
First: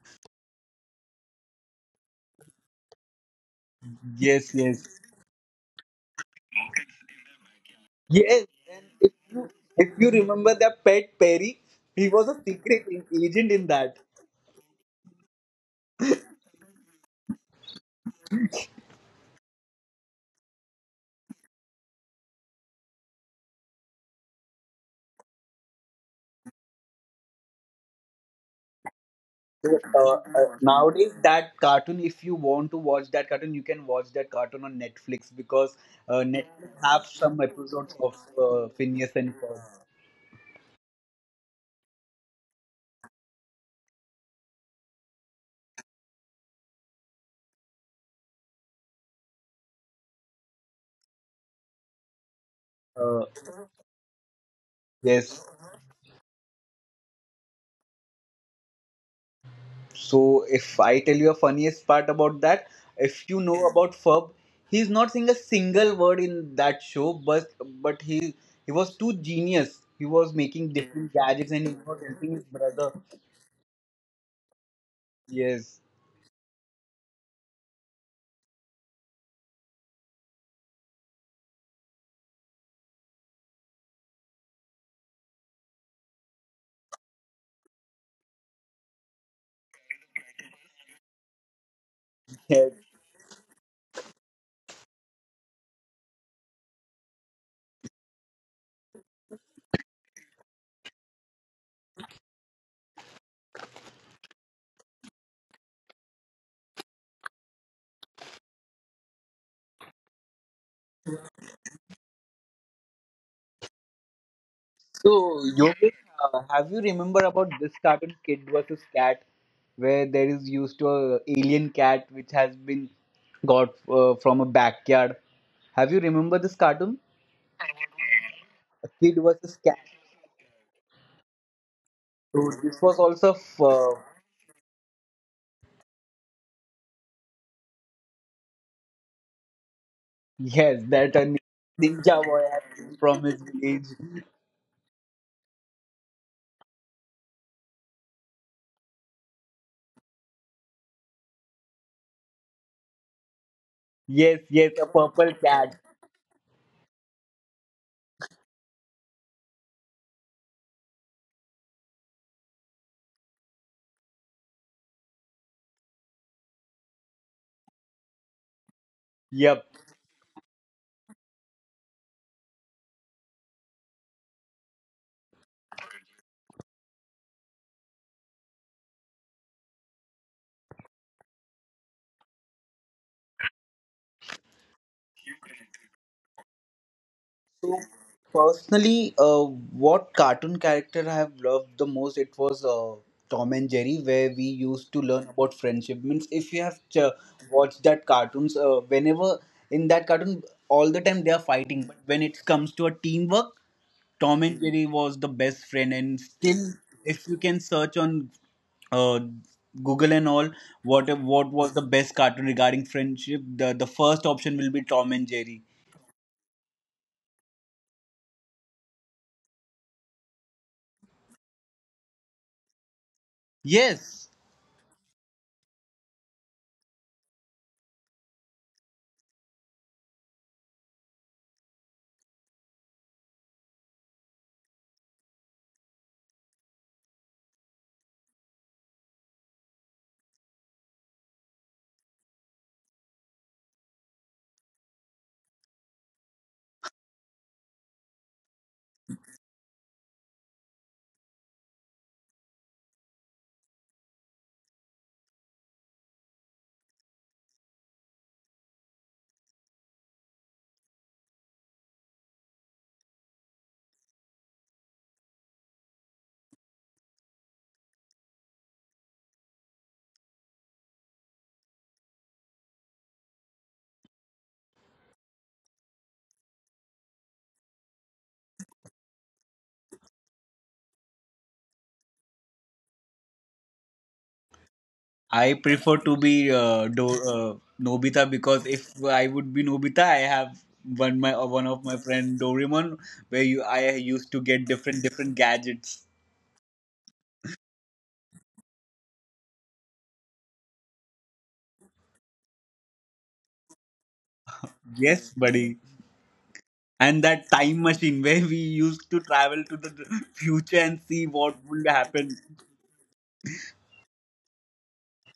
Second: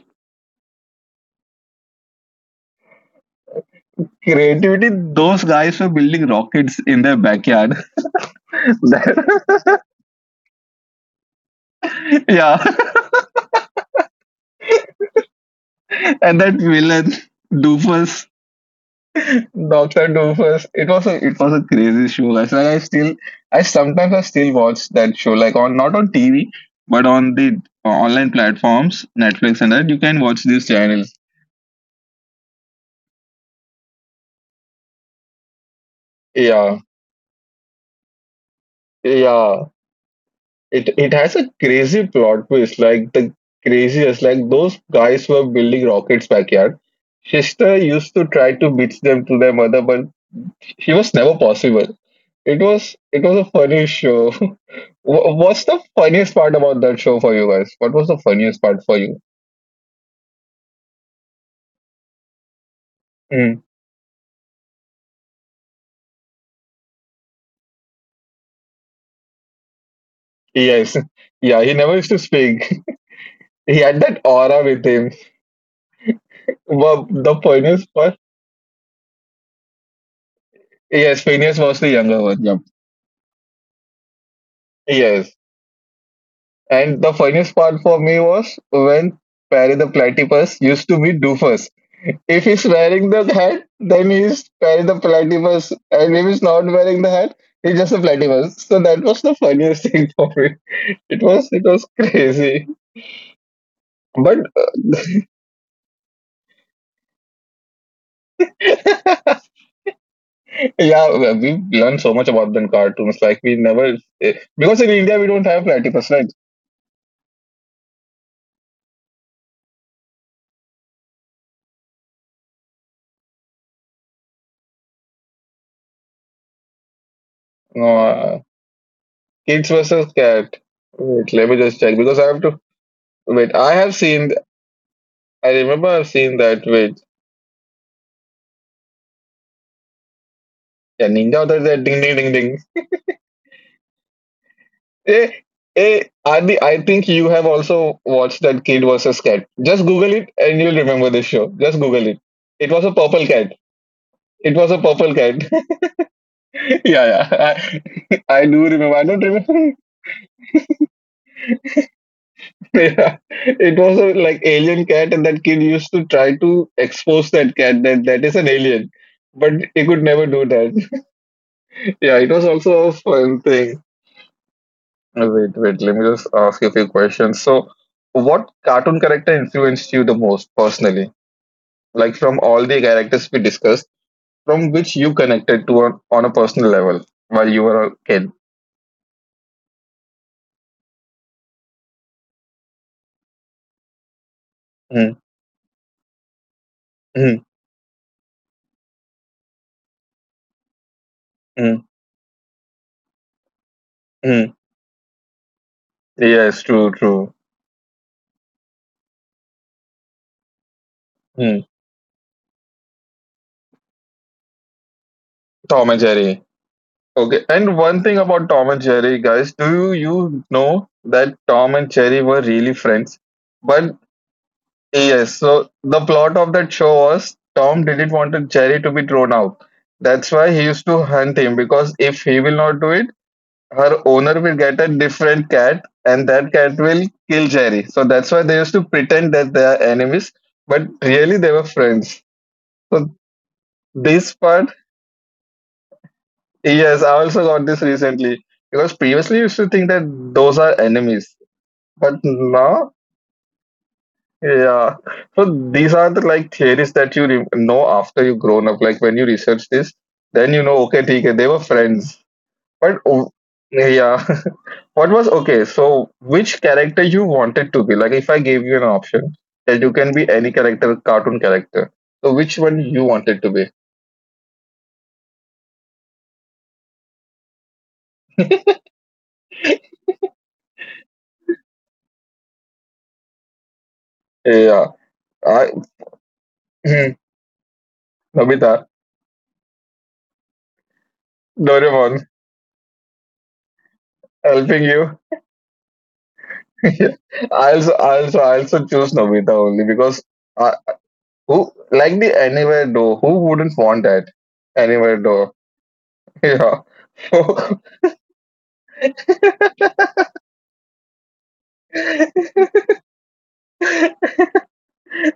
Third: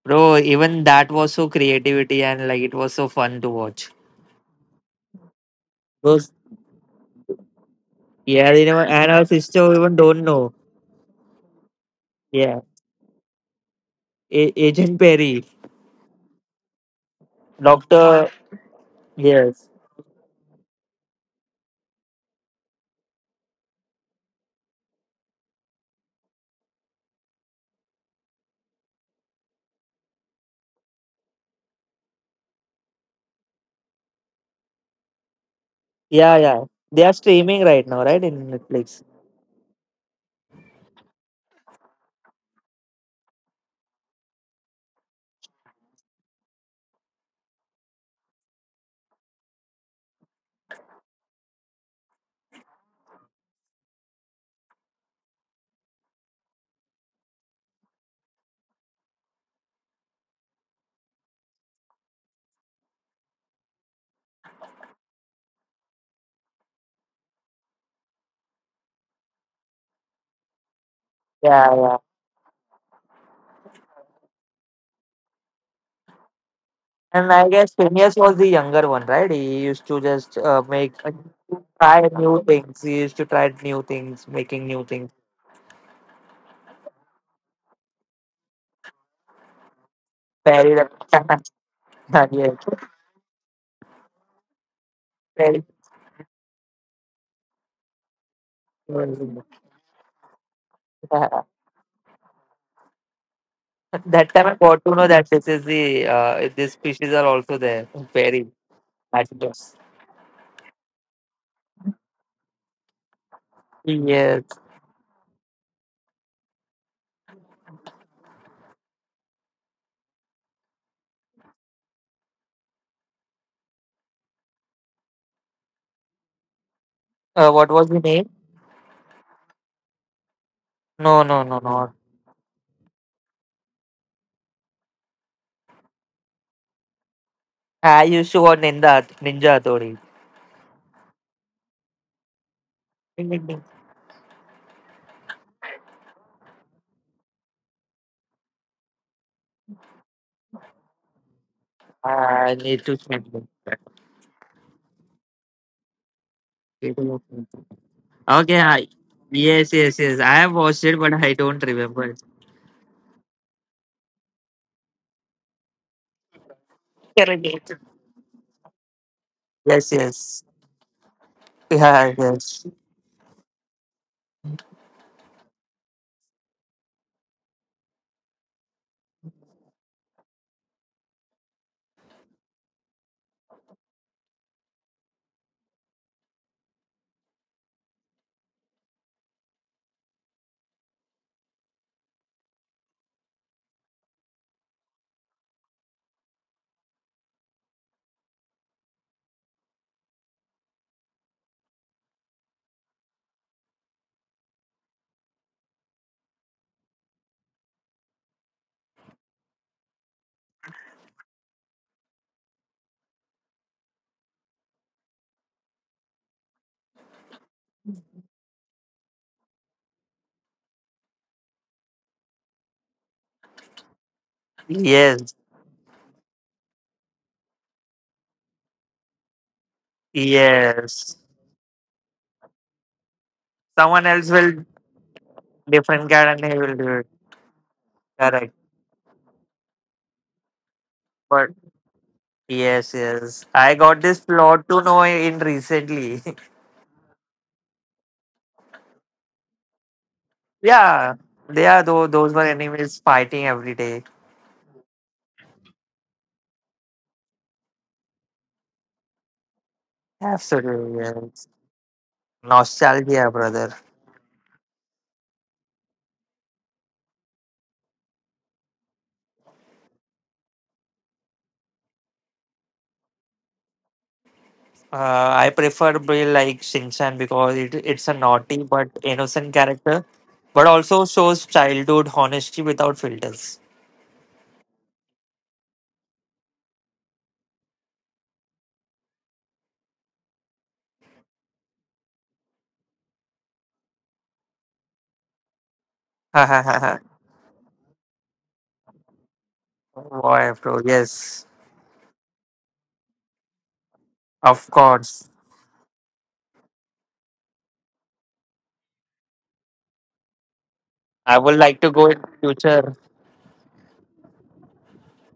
Speaker 3: Bro, even that was so creativity and like it was so fun to watch.
Speaker 2: yes,
Speaker 1: Creativity,
Speaker 2: yes,
Speaker 1: those guys were building
Speaker 3: Those
Speaker 1: rockets in their backyard.
Speaker 2: yes.
Speaker 3: yeah, you know,
Speaker 2: And
Speaker 3: and
Speaker 2: if
Speaker 3: our
Speaker 2: you
Speaker 1: That-
Speaker 3: sister
Speaker 2: if
Speaker 3: even
Speaker 2: you
Speaker 3: don't know.
Speaker 2: remember that pet Perry, he was a
Speaker 1: yeah.
Speaker 3: Yeah,
Speaker 2: secret agent in that.
Speaker 3: Agent Perry,
Speaker 1: And that villain, Doofus,
Speaker 3: Doctor. Yes.
Speaker 1: Doctor Doofus. It was a crazy show. Guys. Like I still, I sometimes I still watch that show. Like on not on TV, but on the online platforms, Netflix and
Speaker 2: So,
Speaker 1: that you can watch these
Speaker 2: nowadays
Speaker 1: channels.
Speaker 2: that cartoon, if you want to watch that cartoon, you can watch that cartoon on Netflix, because
Speaker 3: Yeah, yeah.
Speaker 2: Netflix
Speaker 1: Yeah.
Speaker 3: They
Speaker 2: have
Speaker 3: are
Speaker 2: some
Speaker 3: streaming right
Speaker 2: episodes
Speaker 3: now,
Speaker 2: of
Speaker 3: right? In Netflix.
Speaker 2: Phineas and Ferb.
Speaker 1: Yeah. It has a crazy plot twist, like the craziest. Like those guys were building rockets backyard. Shishta used to try to beat them to their mother, but she was never possible. It was it
Speaker 2: uh,
Speaker 1: was a funny show.
Speaker 2: yes,
Speaker 1: What's the funniest part about that show for you guys? What was the funniest part for you?
Speaker 2: so if I tell you a funniest part about that, if you know
Speaker 1: Mm.
Speaker 2: about Ferb, he's not saying a single word in that show, but he was too genius. He was making
Speaker 1: Yes,
Speaker 2: different gadgets,
Speaker 1: yeah,
Speaker 2: and
Speaker 1: he
Speaker 3: Yeah,
Speaker 2: he
Speaker 1: never
Speaker 3: yeah.
Speaker 2: was
Speaker 1: used to
Speaker 2: helping his
Speaker 1: speak.
Speaker 2: brother.
Speaker 1: He had that aura with him.
Speaker 2: Yes,
Speaker 1: But
Speaker 3: And
Speaker 1: the
Speaker 3: I guess
Speaker 1: funniest
Speaker 3: Phineas
Speaker 1: part,
Speaker 3: was the younger one, right? He used to just make
Speaker 1: yes, Phineas was the
Speaker 3: try
Speaker 1: younger one.
Speaker 3: new
Speaker 1: Yep.
Speaker 3: things. He used to try new things, making new things.
Speaker 1: Yes. And the funniest part for me was when Perry the Platypus
Speaker 3: Very
Speaker 1: used to be Doofus. If
Speaker 3: yeah,
Speaker 1: he's
Speaker 2: yes.
Speaker 1: wearing the hat, then he's Perry the
Speaker 3: very
Speaker 1: Platypus. And if he's not wearing the hat, he's just a platypus. So that
Speaker 3: yeah.
Speaker 1: was the funniest thing for me. It was crazy.
Speaker 3: That
Speaker 1: But
Speaker 3: time I got to know that this is the, these species are also there. Very yes.
Speaker 1: yeah, we learn so much about the cartoons. Like we never
Speaker 3: Yes.
Speaker 1: because in India we
Speaker 2: So,
Speaker 1: don't have
Speaker 2: Yogesh,
Speaker 1: platypus, right?
Speaker 2: have you remember about this cartoon Kid versus Cat, where there is used to a alien cat which has been got, from a backyard? Have you remember this cartoon
Speaker 3: What
Speaker 1: No,
Speaker 3: was the name?
Speaker 2: Kid versus
Speaker 1: kids
Speaker 2: Cat?
Speaker 1: versus cat.
Speaker 3: No,
Speaker 1: Wait,
Speaker 3: no,
Speaker 1: let
Speaker 3: no,
Speaker 1: me just
Speaker 3: no.
Speaker 1: check because I
Speaker 2: So
Speaker 1: have to
Speaker 2: this was also f-
Speaker 1: wait. I have seen I remember seeing that with
Speaker 3: I used to watch Ninja Tori.
Speaker 2: Yes, that
Speaker 1: yeah,
Speaker 2: a
Speaker 1: Ninja Warrior, that
Speaker 2: ninja
Speaker 1: ding
Speaker 2: boy
Speaker 1: ding ding
Speaker 2: has
Speaker 1: ding.
Speaker 2: been from his village.
Speaker 1: Hey, hey, Adi, I think you have also watched that Kid versus Cat. Just Google it and you'll remember this show. Just Google it.
Speaker 3: I need
Speaker 1: It
Speaker 3: to
Speaker 1: was a
Speaker 3: check
Speaker 1: purple cat.
Speaker 3: it.
Speaker 2: Yes,
Speaker 1: It
Speaker 2: yes, a
Speaker 1: was a purple
Speaker 2: purple
Speaker 1: cat.
Speaker 2: cat.
Speaker 1: yeah,
Speaker 3: Okay,
Speaker 1: yeah. I do
Speaker 3: I,
Speaker 1: remember. I don't
Speaker 3: yes,
Speaker 1: remember.
Speaker 3: yes, yes. I have watched it, but I don't remember it.
Speaker 1: yeah. It was a like alien cat, and that kid used to try to expose that
Speaker 3: Correct.
Speaker 1: cat that is an alien,
Speaker 2: Yep.
Speaker 1: but
Speaker 3: Yes,
Speaker 1: he could never
Speaker 3: yes.
Speaker 1: do that.
Speaker 3: Yeah,
Speaker 1: yeah, it was
Speaker 3: yes.
Speaker 1: also a fun thing. Wait, let me just ask you a few questions. So, what cartoon character influenced you the most personally? Like from all the characters we discussed, from which you connected to on a personal level while you
Speaker 2: So
Speaker 1: were a kid?
Speaker 2: personally, what cartoon character I have loved the most? It was Tom and Jerry, where we used to
Speaker 1: Mm,
Speaker 2: learn about friendship. Means if you have
Speaker 1: mm,
Speaker 2: watched that cartoons, whenever in that cartoon, all the time they are fighting.
Speaker 1: mm,
Speaker 2: But when it comes to a teamwork, Tom
Speaker 1: mm.
Speaker 2: and Jerry was the best friend. And still,
Speaker 1: Yes, true,
Speaker 2: if you
Speaker 1: true.
Speaker 2: can search on uh, Google and all, what
Speaker 1: Mm.
Speaker 2: was the best cartoon regarding friendship? The first option will be Tom and Jerry.
Speaker 1: Tom and Jerry. Okay, and one thing about Tom and Jerry, guys, do you, you know that Tom and Jerry were really friends? But
Speaker 2: Yes,
Speaker 3: Yes,
Speaker 1: yes, so the plot of that show was Tom didn't want Jerry to be thrown out. That's why he used to
Speaker 3: yes.
Speaker 1: hunt him because if he will not do it, her
Speaker 3: Someone else
Speaker 1: owner will
Speaker 3: will,
Speaker 1: get a different cat
Speaker 3: different
Speaker 1: and
Speaker 3: guy, and
Speaker 1: that
Speaker 3: he will
Speaker 1: cat
Speaker 3: do it.
Speaker 1: will kill Jerry. So that's why
Speaker 3: Correct.
Speaker 1: they used to pretend that they are enemies, but really
Speaker 3: But
Speaker 1: they were friends.
Speaker 3: yes,
Speaker 1: So
Speaker 3: yes. I got this
Speaker 1: this
Speaker 3: plot
Speaker 1: part,
Speaker 3: to know in recently.
Speaker 1: yes, I also got this recently because previously I used to think that those are
Speaker 3: Yeah,
Speaker 1: enemies,
Speaker 3: they are
Speaker 1: but
Speaker 3: those were
Speaker 1: now
Speaker 3: enemies fighting every day.
Speaker 1: yeah. So these are the like theories that you know after you've grown up. Like when you research this, then you know, okay,
Speaker 3: Absolutely,
Speaker 1: okay, they
Speaker 3: yes.
Speaker 1: were friends. But
Speaker 3: Nostalgia,
Speaker 1: oh,
Speaker 3: brother.
Speaker 1: yeah, what was okay? So which character you wanted to be? Like if I gave you an option that you can be any character, cartoon character. So which one you wanted to be?
Speaker 3: I prefer Bill like Shinchan because it's a naughty but innocent character, but also shows childhood honesty without filters.
Speaker 1: Yeah.
Speaker 2: I
Speaker 1: I,
Speaker 2: prefer to be Do Nobita, because
Speaker 1: Nobita,
Speaker 2: if I would be Nobita, I have one of my
Speaker 1: Doraemon,
Speaker 2: friend Doraemon, where you I used to get
Speaker 1: helping
Speaker 2: different
Speaker 1: you.
Speaker 2: different gadgets.
Speaker 3: Boy,
Speaker 1: I I also choose Nobita only because.
Speaker 3: bro, yes,
Speaker 1: Who like the anywhere door? Who wouldn't want that
Speaker 3: of
Speaker 1: anywhere
Speaker 3: course.
Speaker 2: Yes,
Speaker 1: door?
Speaker 2: buddy.
Speaker 1: Yeah.
Speaker 2: And that
Speaker 1: So
Speaker 2: time machine where we used to travel to the future and see
Speaker 3: I
Speaker 2: what
Speaker 3: would like
Speaker 2: will
Speaker 3: to go in
Speaker 2: happen.
Speaker 3: future.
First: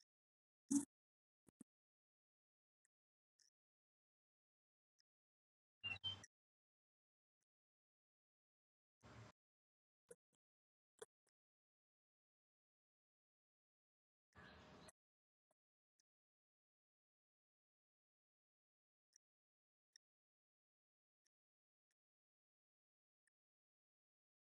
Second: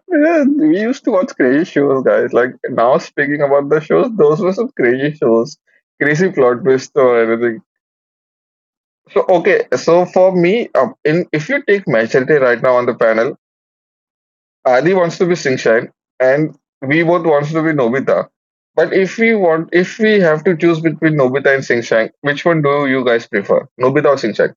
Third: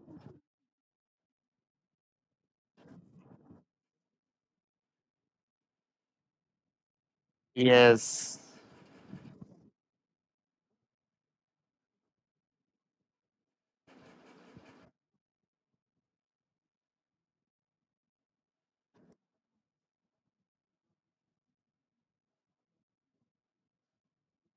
Speaker 1: yeah, we used to watch crazy shows, guys. Like now, speaking about the shows, those were some crazy shows, crazy plot twist or anything.
Speaker 3: Yes.
Speaker 1: So okay, so for me, in if you take majority right now on the panel, Adi wants to be Singshine, and we both wants to be Nobita. But if we have to choose between Nobita and Singshine, which one do you guys prefer, Nobita or Singshine?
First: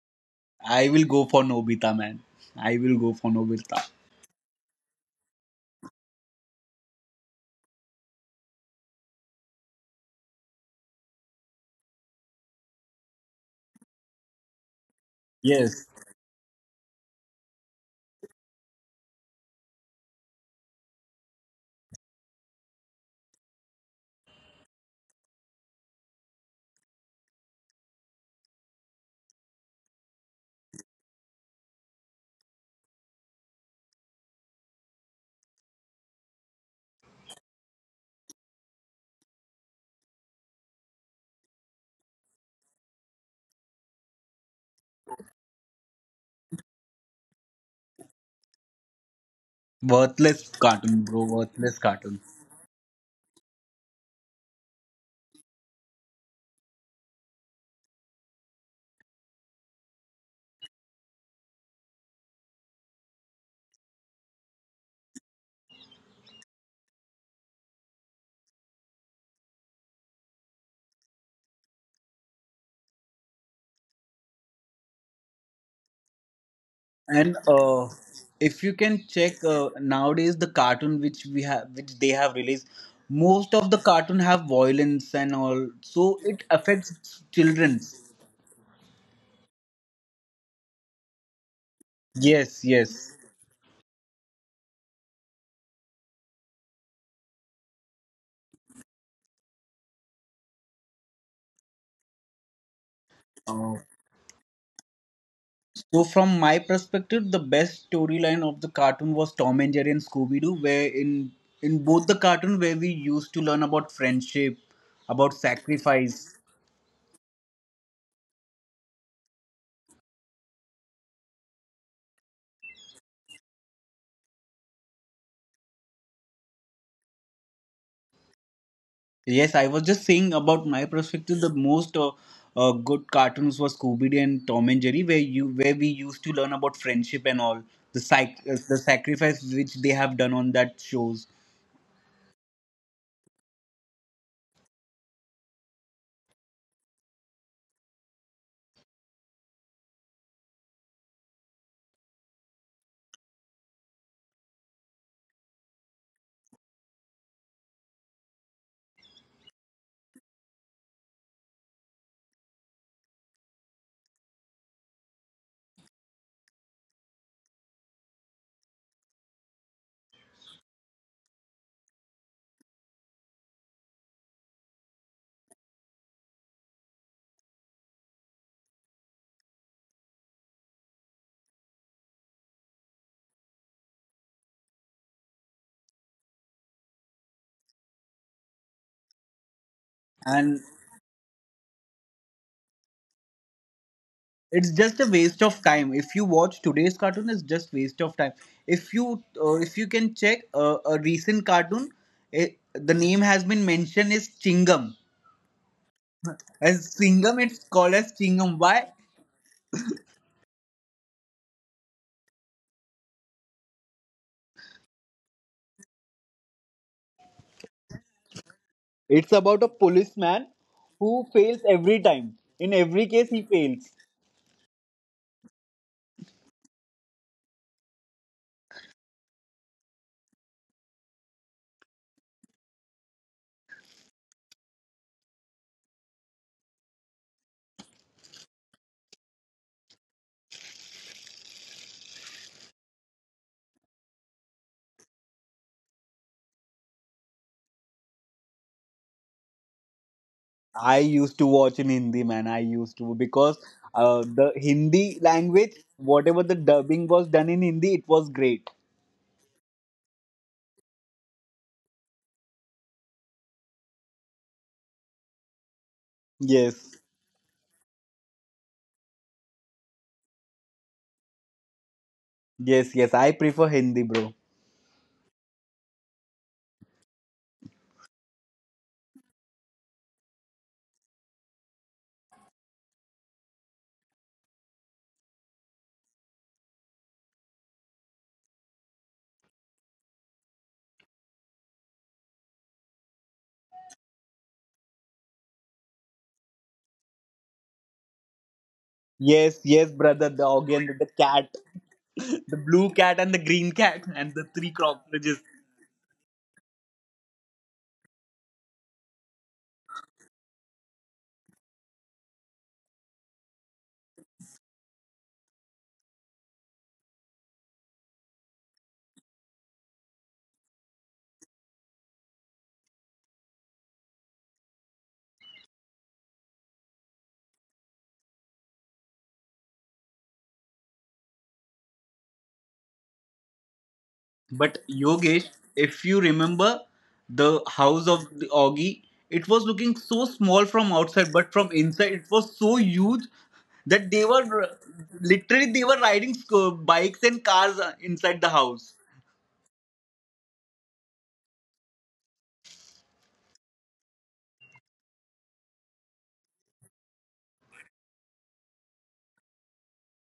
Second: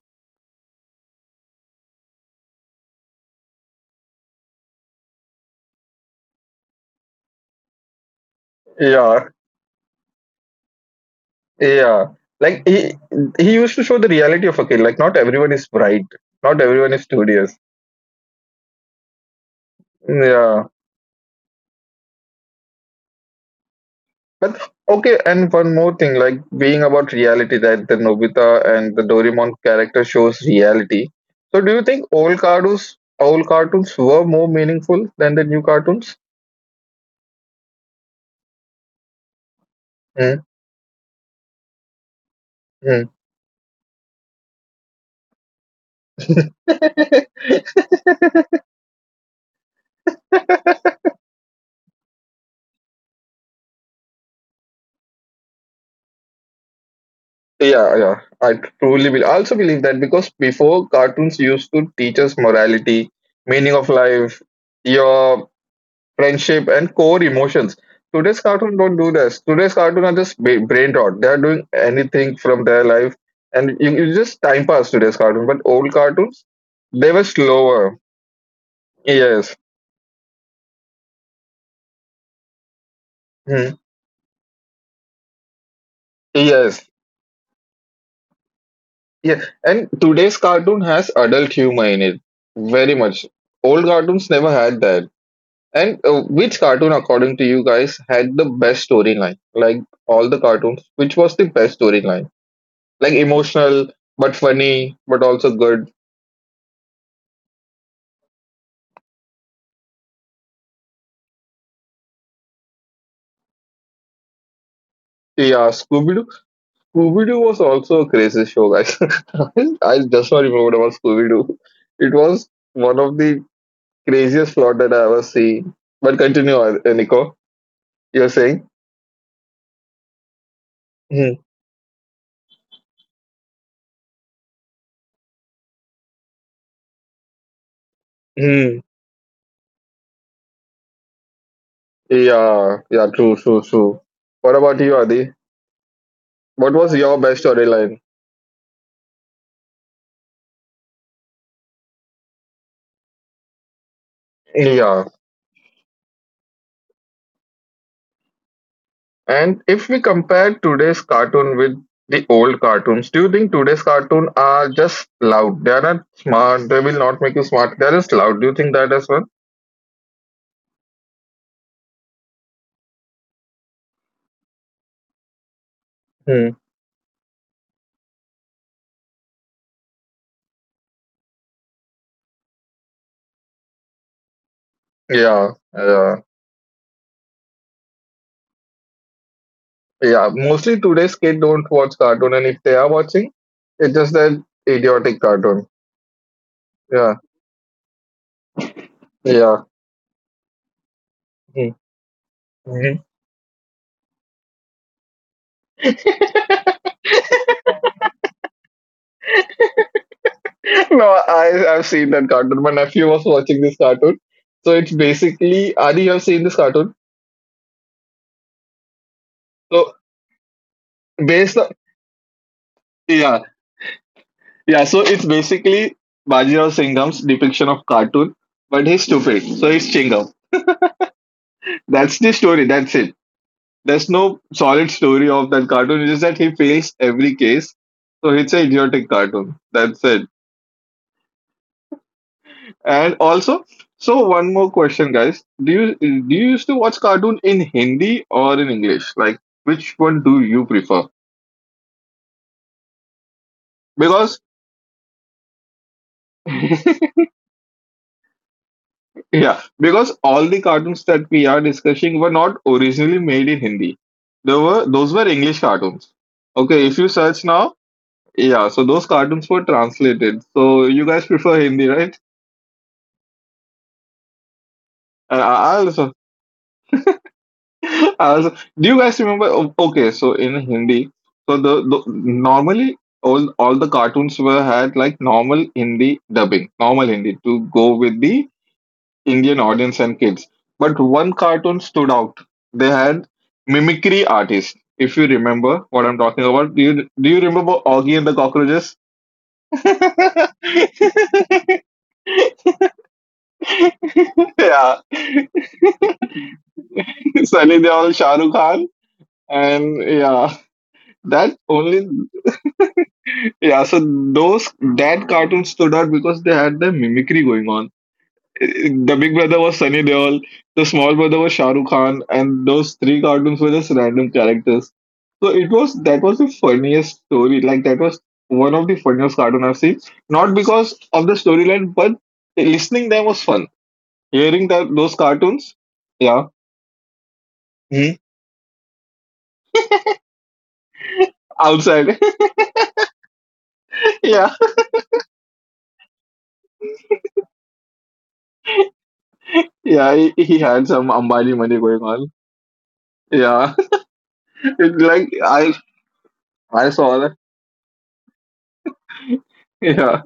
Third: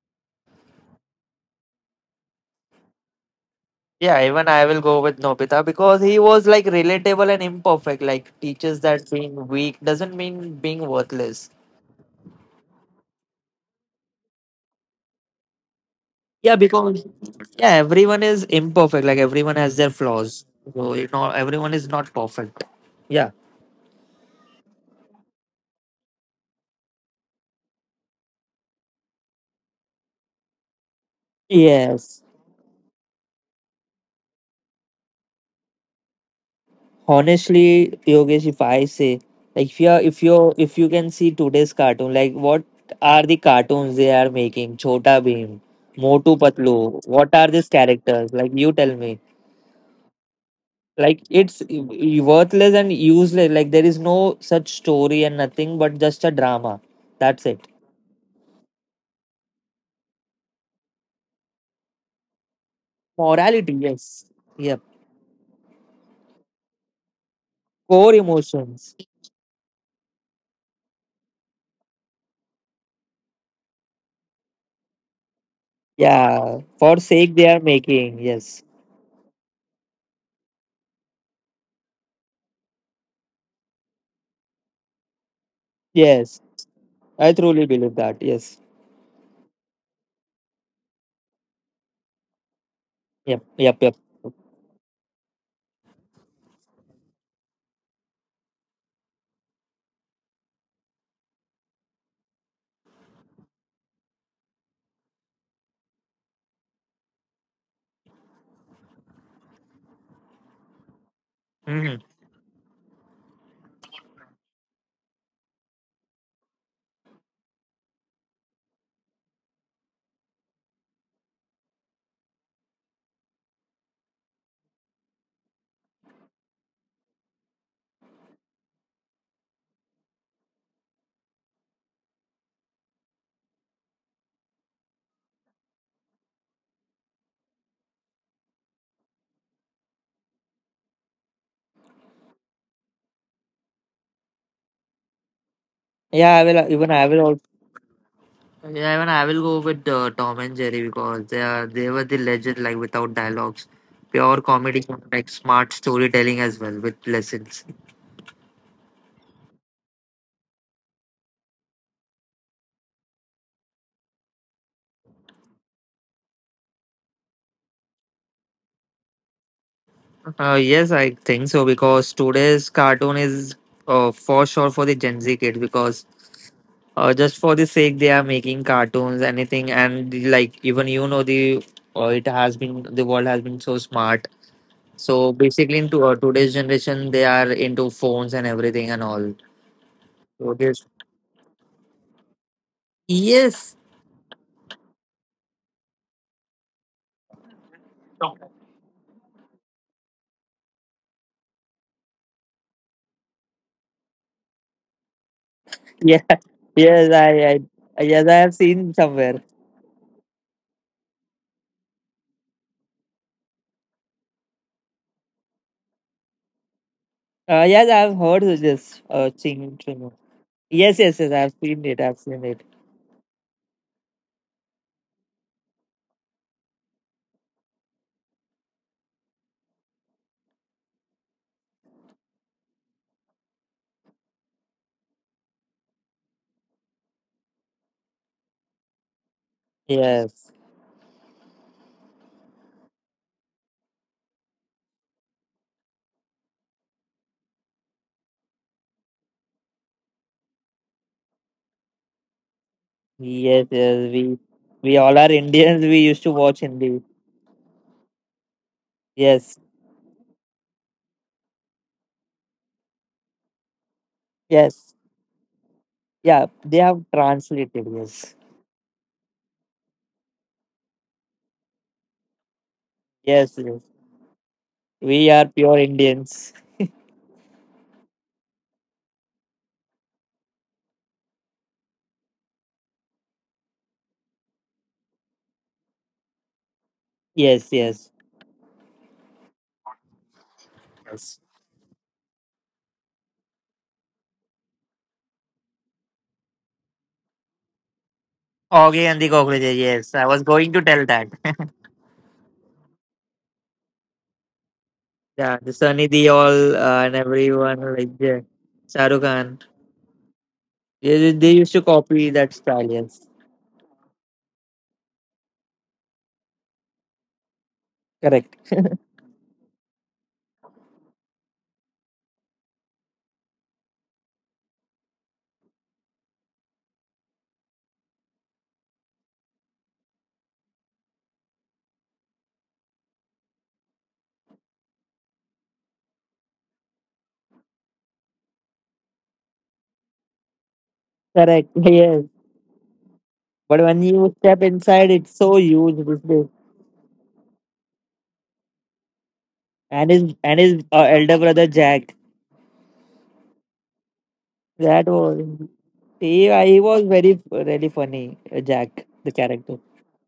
Speaker 2: I will go for Nobita, man. I will go for Nobita.
Speaker 3: Yeah, even I will go with Nobita because he was like relatable and imperfect. Like teaches that
Speaker 1: Yeah.
Speaker 3: being weak doesn't mean being worthless.
Speaker 1: Yeah, like he used to show the reality of a kid. Like not everyone is
Speaker 2: Yes,
Speaker 1: bright,
Speaker 3: Yeah,
Speaker 1: not everyone is
Speaker 3: because
Speaker 1: studious.
Speaker 3: yeah, everyone is imperfect. Like everyone has their flaws.
Speaker 1: Yeah,
Speaker 3: So you know, everyone is not perfect. Yeah.
Speaker 1: but okay. And one more thing, like being about reality, that the Nobita and the Doraemon character shows reality. So do you think
Speaker 3: Yes.
Speaker 1: old cartoons were more meaningful than the new cartoons?
Speaker 3: Honestly, Yogesh, if I say like if you can see today's cartoon, like what
Speaker 1: Mm-hmm.
Speaker 3: are the cartoons they are making? Chota Bheem, Motu Patlu. What are these characters? Like you tell me.
Speaker 2: worthless cartoon,
Speaker 3: Like
Speaker 2: bro.
Speaker 3: it's
Speaker 2: Worthless cartoon.
Speaker 3: worthless and useless. Like there is no such story and nothing but just a drama. That's it.
Speaker 1: Yeah, yeah. I truly believe. I also believe that because before cartoons used to teach us morality,
Speaker 3: Morality,
Speaker 1: meaning of
Speaker 3: yes.
Speaker 1: life,
Speaker 3: Yep.
Speaker 1: your friendship, and core emotions.
Speaker 3: Core
Speaker 1: Today's cartoon
Speaker 3: emotions.
Speaker 1: don't do this. Today's cartoon are just brain rot. They are doing anything from their life, and you just time pass today's cartoon. But old cartoons,
Speaker 3: Yeah, for
Speaker 1: they were
Speaker 3: sake
Speaker 2: And
Speaker 3: they are
Speaker 1: slower.
Speaker 3: making. Yes,
Speaker 2: if you can check,
Speaker 1: Yes,
Speaker 2: nowadays the cartoon which we have, which they have released, most of
Speaker 1: hmm.
Speaker 2: the cartoon have violence and all, so
Speaker 3: yes,
Speaker 2: it
Speaker 1: Yes,
Speaker 2: affects
Speaker 3: I truly
Speaker 2: children.
Speaker 3: believe that. Yes,
Speaker 1: yeah. And today's cartoon has adult humor in it,
Speaker 2: Yes,
Speaker 1: very
Speaker 2: yes.
Speaker 1: much.
Speaker 3: yep, yep,
Speaker 1: Old
Speaker 3: yep.
Speaker 1: cartoons never had that. And which cartoon, according to you guys, had the best storyline? Like all the cartoons, which was the best storyline? Like
Speaker 2: Uh,
Speaker 1: emotional, but funny, but also good.
Speaker 2: so from my perspective, the best storyline of the cartoon was Tom and Jerry and Scooby Doo, where in
Speaker 3: Hmm.
Speaker 2: both the cartoon where we used to learn about friendship, about
Speaker 1: Yeah, Scooby Doo.
Speaker 2: sacrifice.
Speaker 1: Scooby Doo was also a crazy show, guys. I just now remembered about Scooby Doo. It was one of the craziest plot that I ever seen. But continue, Nico. You're saying?
Speaker 2: Yes, I was just saying about my perspective.
Speaker 1: Mm-hmm.
Speaker 2: The most good cartoons was Scooby Doo and Tom and Jerry, where we used to learn about friendship and all the sacrifice which they have done on that shows.
Speaker 1: Yeah, yeah, true, true, true. What about you, Adi?
Speaker 3: Yeah, I will.
Speaker 1: What
Speaker 3: Even
Speaker 1: was
Speaker 3: I
Speaker 1: your
Speaker 3: will. Also,
Speaker 1: best storyline?
Speaker 3: yeah, even I will go with Tom and Jerry because they were the legend. Like without dialogues, pure comedy,
Speaker 1: Yeah,
Speaker 3: like smart storytelling as well with lessons.
Speaker 1: and if we compare today's cartoon with the old cartoons, do you think today's cartoon are just loud? They are not smart. They will not make you smart. They are just loud. Do you think that as well?
Speaker 3: Yes, I think so because today's cartoon is for sure for the Gen Z kids because just for the sake they are making cartoons anything and like even you know the, it has been the world has been so smart so
Speaker 1: Yeah,
Speaker 3: basically into,
Speaker 1: yeah,
Speaker 3: today's generation they are into phones and everything and all
Speaker 1: yeah.
Speaker 3: so
Speaker 2: And
Speaker 1: Mostly
Speaker 3: this
Speaker 1: today's kids don't watch cartoon, and if they are watching,
Speaker 3: yes
Speaker 1: it's just that
Speaker 2: it's just a
Speaker 1: idiotic
Speaker 2: waste of
Speaker 1: cartoon.
Speaker 2: time. If you watch today's
Speaker 1: Yeah,
Speaker 2: cartoon, it's just waste of time.
Speaker 1: yeah.
Speaker 2: If you can check, a recent cartoon, the
Speaker 1: Mm-hmm.
Speaker 2: name has been mentioned is Chingam.
Speaker 3: yeah.
Speaker 2: As
Speaker 3: Yes,
Speaker 2: Chingam, it's called
Speaker 3: I
Speaker 2: as
Speaker 3: yes I have
Speaker 2: Chingam. Why?
Speaker 3: seen somewhere.
Speaker 1: no, I've seen that cartoon. My nephew was watching this cartoon, so it's basically Adi. You have seen this cartoon,
Speaker 3: Yes I have heard of this
Speaker 2: It's
Speaker 3: thing
Speaker 2: about a
Speaker 1: so
Speaker 3: Trimo.
Speaker 2: policeman
Speaker 3: Yes yes
Speaker 2: who
Speaker 3: yes I have
Speaker 1: based
Speaker 2: fails
Speaker 1: on
Speaker 3: seen
Speaker 2: every
Speaker 3: it. I've
Speaker 2: time.
Speaker 3: seen it
Speaker 2: In every case,
Speaker 1: yeah,
Speaker 2: he fails.
Speaker 1: yeah. So it's basically Bajirao Singham's depiction of cartoon, but he's stupid, so he's Chingam. That's the story. That's it. There's no solid story of that cartoon. It's just that he fails every case. So it's an idiotic cartoon. That's it.
Speaker 3: yes
Speaker 1: And also, so one more question, guys. Do you used to watch cartoon in Hindi or in English? Like, which one do you
Speaker 2: I
Speaker 1: prefer?
Speaker 2: used to watch in Hindi, man. I used to, because
Speaker 3: yes yes we
Speaker 1: Because
Speaker 2: the
Speaker 3: we all
Speaker 2: Hindi
Speaker 3: are
Speaker 2: language,
Speaker 3: indians we used to
Speaker 2: whatever the
Speaker 3: watch hindi
Speaker 2: dubbing was done in Hindi, it was great.
Speaker 3: yes
Speaker 1: yeah, because all the cartoons that we are discussing were not originally made in Hindi. They were
Speaker 3: yes.
Speaker 1: those were English cartoons.
Speaker 3: Yeah, they
Speaker 1: Okay,
Speaker 2: Yes,
Speaker 1: if
Speaker 3: have
Speaker 1: you search now,
Speaker 3: translated. Yes,
Speaker 1: yeah, so those cartoons were translated. So you guys prefer Hindi, right?
Speaker 2: yes, yes. I
Speaker 3: yes,
Speaker 2: prefer
Speaker 3: yes.
Speaker 2: Hindi, bro.
Speaker 3: We
Speaker 1: And
Speaker 3: are
Speaker 1: I
Speaker 3: pure
Speaker 1: also,
Speaker 3: Indians.
Speaker 1: I also, do you guys remember? Okay, so in Hindi, so the normally all the cartoons were had like normal Hindi dubbing, normal Hindi to
Speaker 3: Yes,
Speaker 1: go
Speaker 3: yes,
Speaker 1: with the Indian audience and kids. But one
Speaker 3: yes.
Speaker 1: cartoon stood out. They had mimicry artists. If you remember what I'm talking about, do you remember Augie and the Cockroaches?
Speaker 3: Oggy and the
Speaker 2: Yes,
Speaker 3: cockroaches.
Speaker 2: yes,
Speaker 3: Yes, I
Speaker 2: brother. The
Speaker 3: was
Speaker 2: dog
Speaker 3: going to
Speaker 2: and
Speaker 3: tell
Speaker 2: the
Speaker 3: that.
Speaker 2: cat, the blue cat and the green cat and the three
Speaker 1: yeah,
Speaker 2: crocodiles.
Speaker 3: Yeah, the Sunny Deol and
Speaker 1: suddenly
Speaker 3: everyone
Speaker 1: they
Speaker 3: like
Speaker 1: all Shah
Speaker 3: yeah,
Speaker 1: Rukh Khan,
Speaker 3: Shah Rukh Khan.
Speaker 1: and yeah.
Speaker 3: They
Speaker 1: That
Speaker 3: used to
Speaker 1: only,
Speaker 3: copy that style. Yes,
Speaker 1: yeah. So those that cartoon stood out because they had the mimicry going on.
Speaker 3: correct,
Speaker 1: The big brother was Sunny Deol, the small brother was Shah Rukh Khan, and those three cartoons were just random characters. So it was that was the funniest story. Like that was one of the funniest cartoon I've seen. Not because of the storyline, but listening them was fun. Hearing
Speaker 2: But
Speaker 1: that those
Speaker 2: Yogesh,
Speaker 1: cartoons,
Speaker 2: if you
Speaker 1: yeah,
Speaker 2: remember the house
Speaker 1: hmm
Speaker 2: of the Augie, it was looking so small from outside, but
Speaker 3: correct.
Speaker 2: from inside
Speaker 1: outside,
Speaker 3: Yes,
Speaker 2: it was so huge
Speaker 3: but when
Speaker 2: that they
Speaker 3: you
Speaker 1: yeah,
Speaker 3: step
Speaker 2: were
Speaker 3: inside, it's so
Speaker 2: literally they were
Speaker 3: huge. This
Speaker 2: riding
Speaker 3: thing.
Speaker 2: bikes and cars inside the house.
Speaker 3: And
Speaker 1: yeah.
Speaker 3: his
Speaker 1: He
Speaker 3: and his
Speaker 1: had
Speaker 3: uh,
Speaker 1: some
Speaker 3: elder
Speaker 1: Ambani
Speaker 3: brother
Speaker 1: money going
Speaker 3: Jack.
Speaker 1: on. Yeah, It,
Speaker 3: That
Speaker 1: like
Speaker 3: was he. He
Speaker 1: I
Speaker 3: was
Speaker 1: saw that.
Speaker 3: very really funny. Jack, the character.
Speaker 1: Yeah.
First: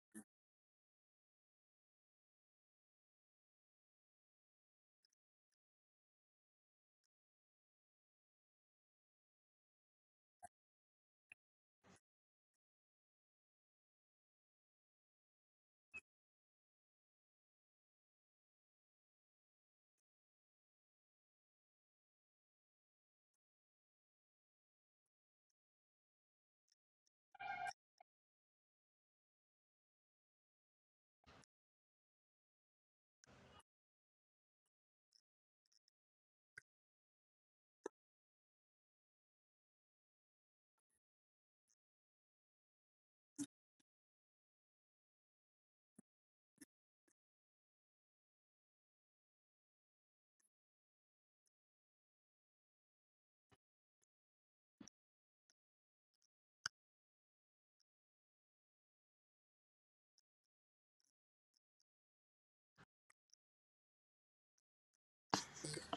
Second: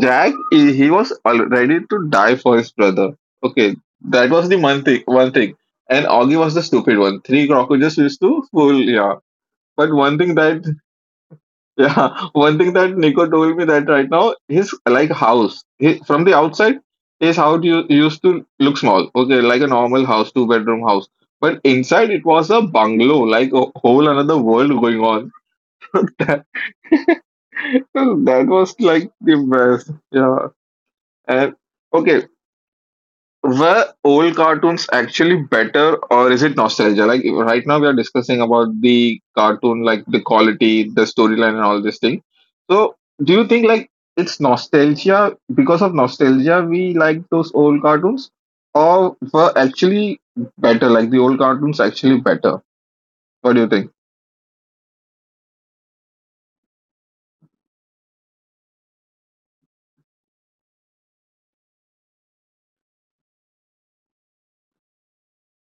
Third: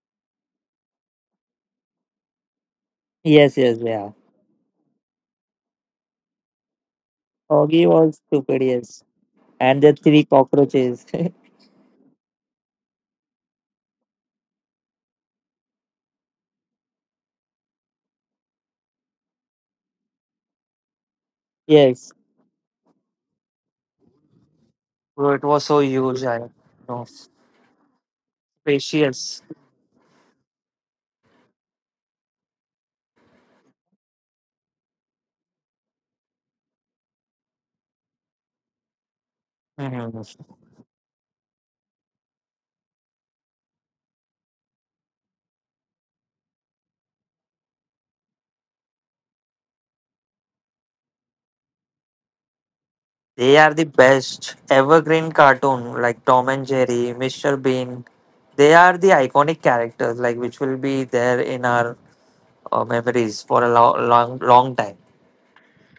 Speaker 1: Jack, he was ready to die for his brother.
Speaker 3: Yes,
Speaker 1: Okay,
Speaker 3: yes, yeah.
Speaker 1: that was the one thing. One thing, and Augie was the stupid one. Three
Speaker 3: Oggy
Speaker 1: cockroaches used
Speaker 3: was
Speaker 1: to
Speaker 3: stupid,
Speaker 1: fool.
Speaker 3: yes.
Speaker 1: Yeah,
Speaker 3: And
Speaker 1: but
Speaker 3: the
Speaker 1: one
Speaker 3: three
Speaker 1: thing that
Speaker 3: cockroaches.
Speaker 1: yeah, one thing that Nico told me that right now his like house from the outside his house used to look small. Okay, like a normal house, 2 bedroom house. But inside
Speaker 3: Yes.
Speaker 1: it was a bungalow, like a whole another world going on.
Speaker 3: Bro, it was so huge. I know.
Speaker 1: that was like the
Speaker 3: Precious.
Speaker 1: best. Yeah. And okay, were old cartoons actually better, or is it nostalgia? Like right now, we are discussing about the cartoon, like the
Speaker 3: Mhm.
Speaker 1: quality, the storyline, and all this thing. So, do you think like it's nostalgia because of nostalgia we like those old cartoons, or were actually better? Like the old cartoons actually better?
Speaker 3: They are
Speaker 1: What do
Speaker 3: the
Speaker 1: you think?
Speaker 3: best evergreen cartoon like Tom and Jerry, Mr. Bean. They are the iconic characters like which will be there in our, memories for a long, long time.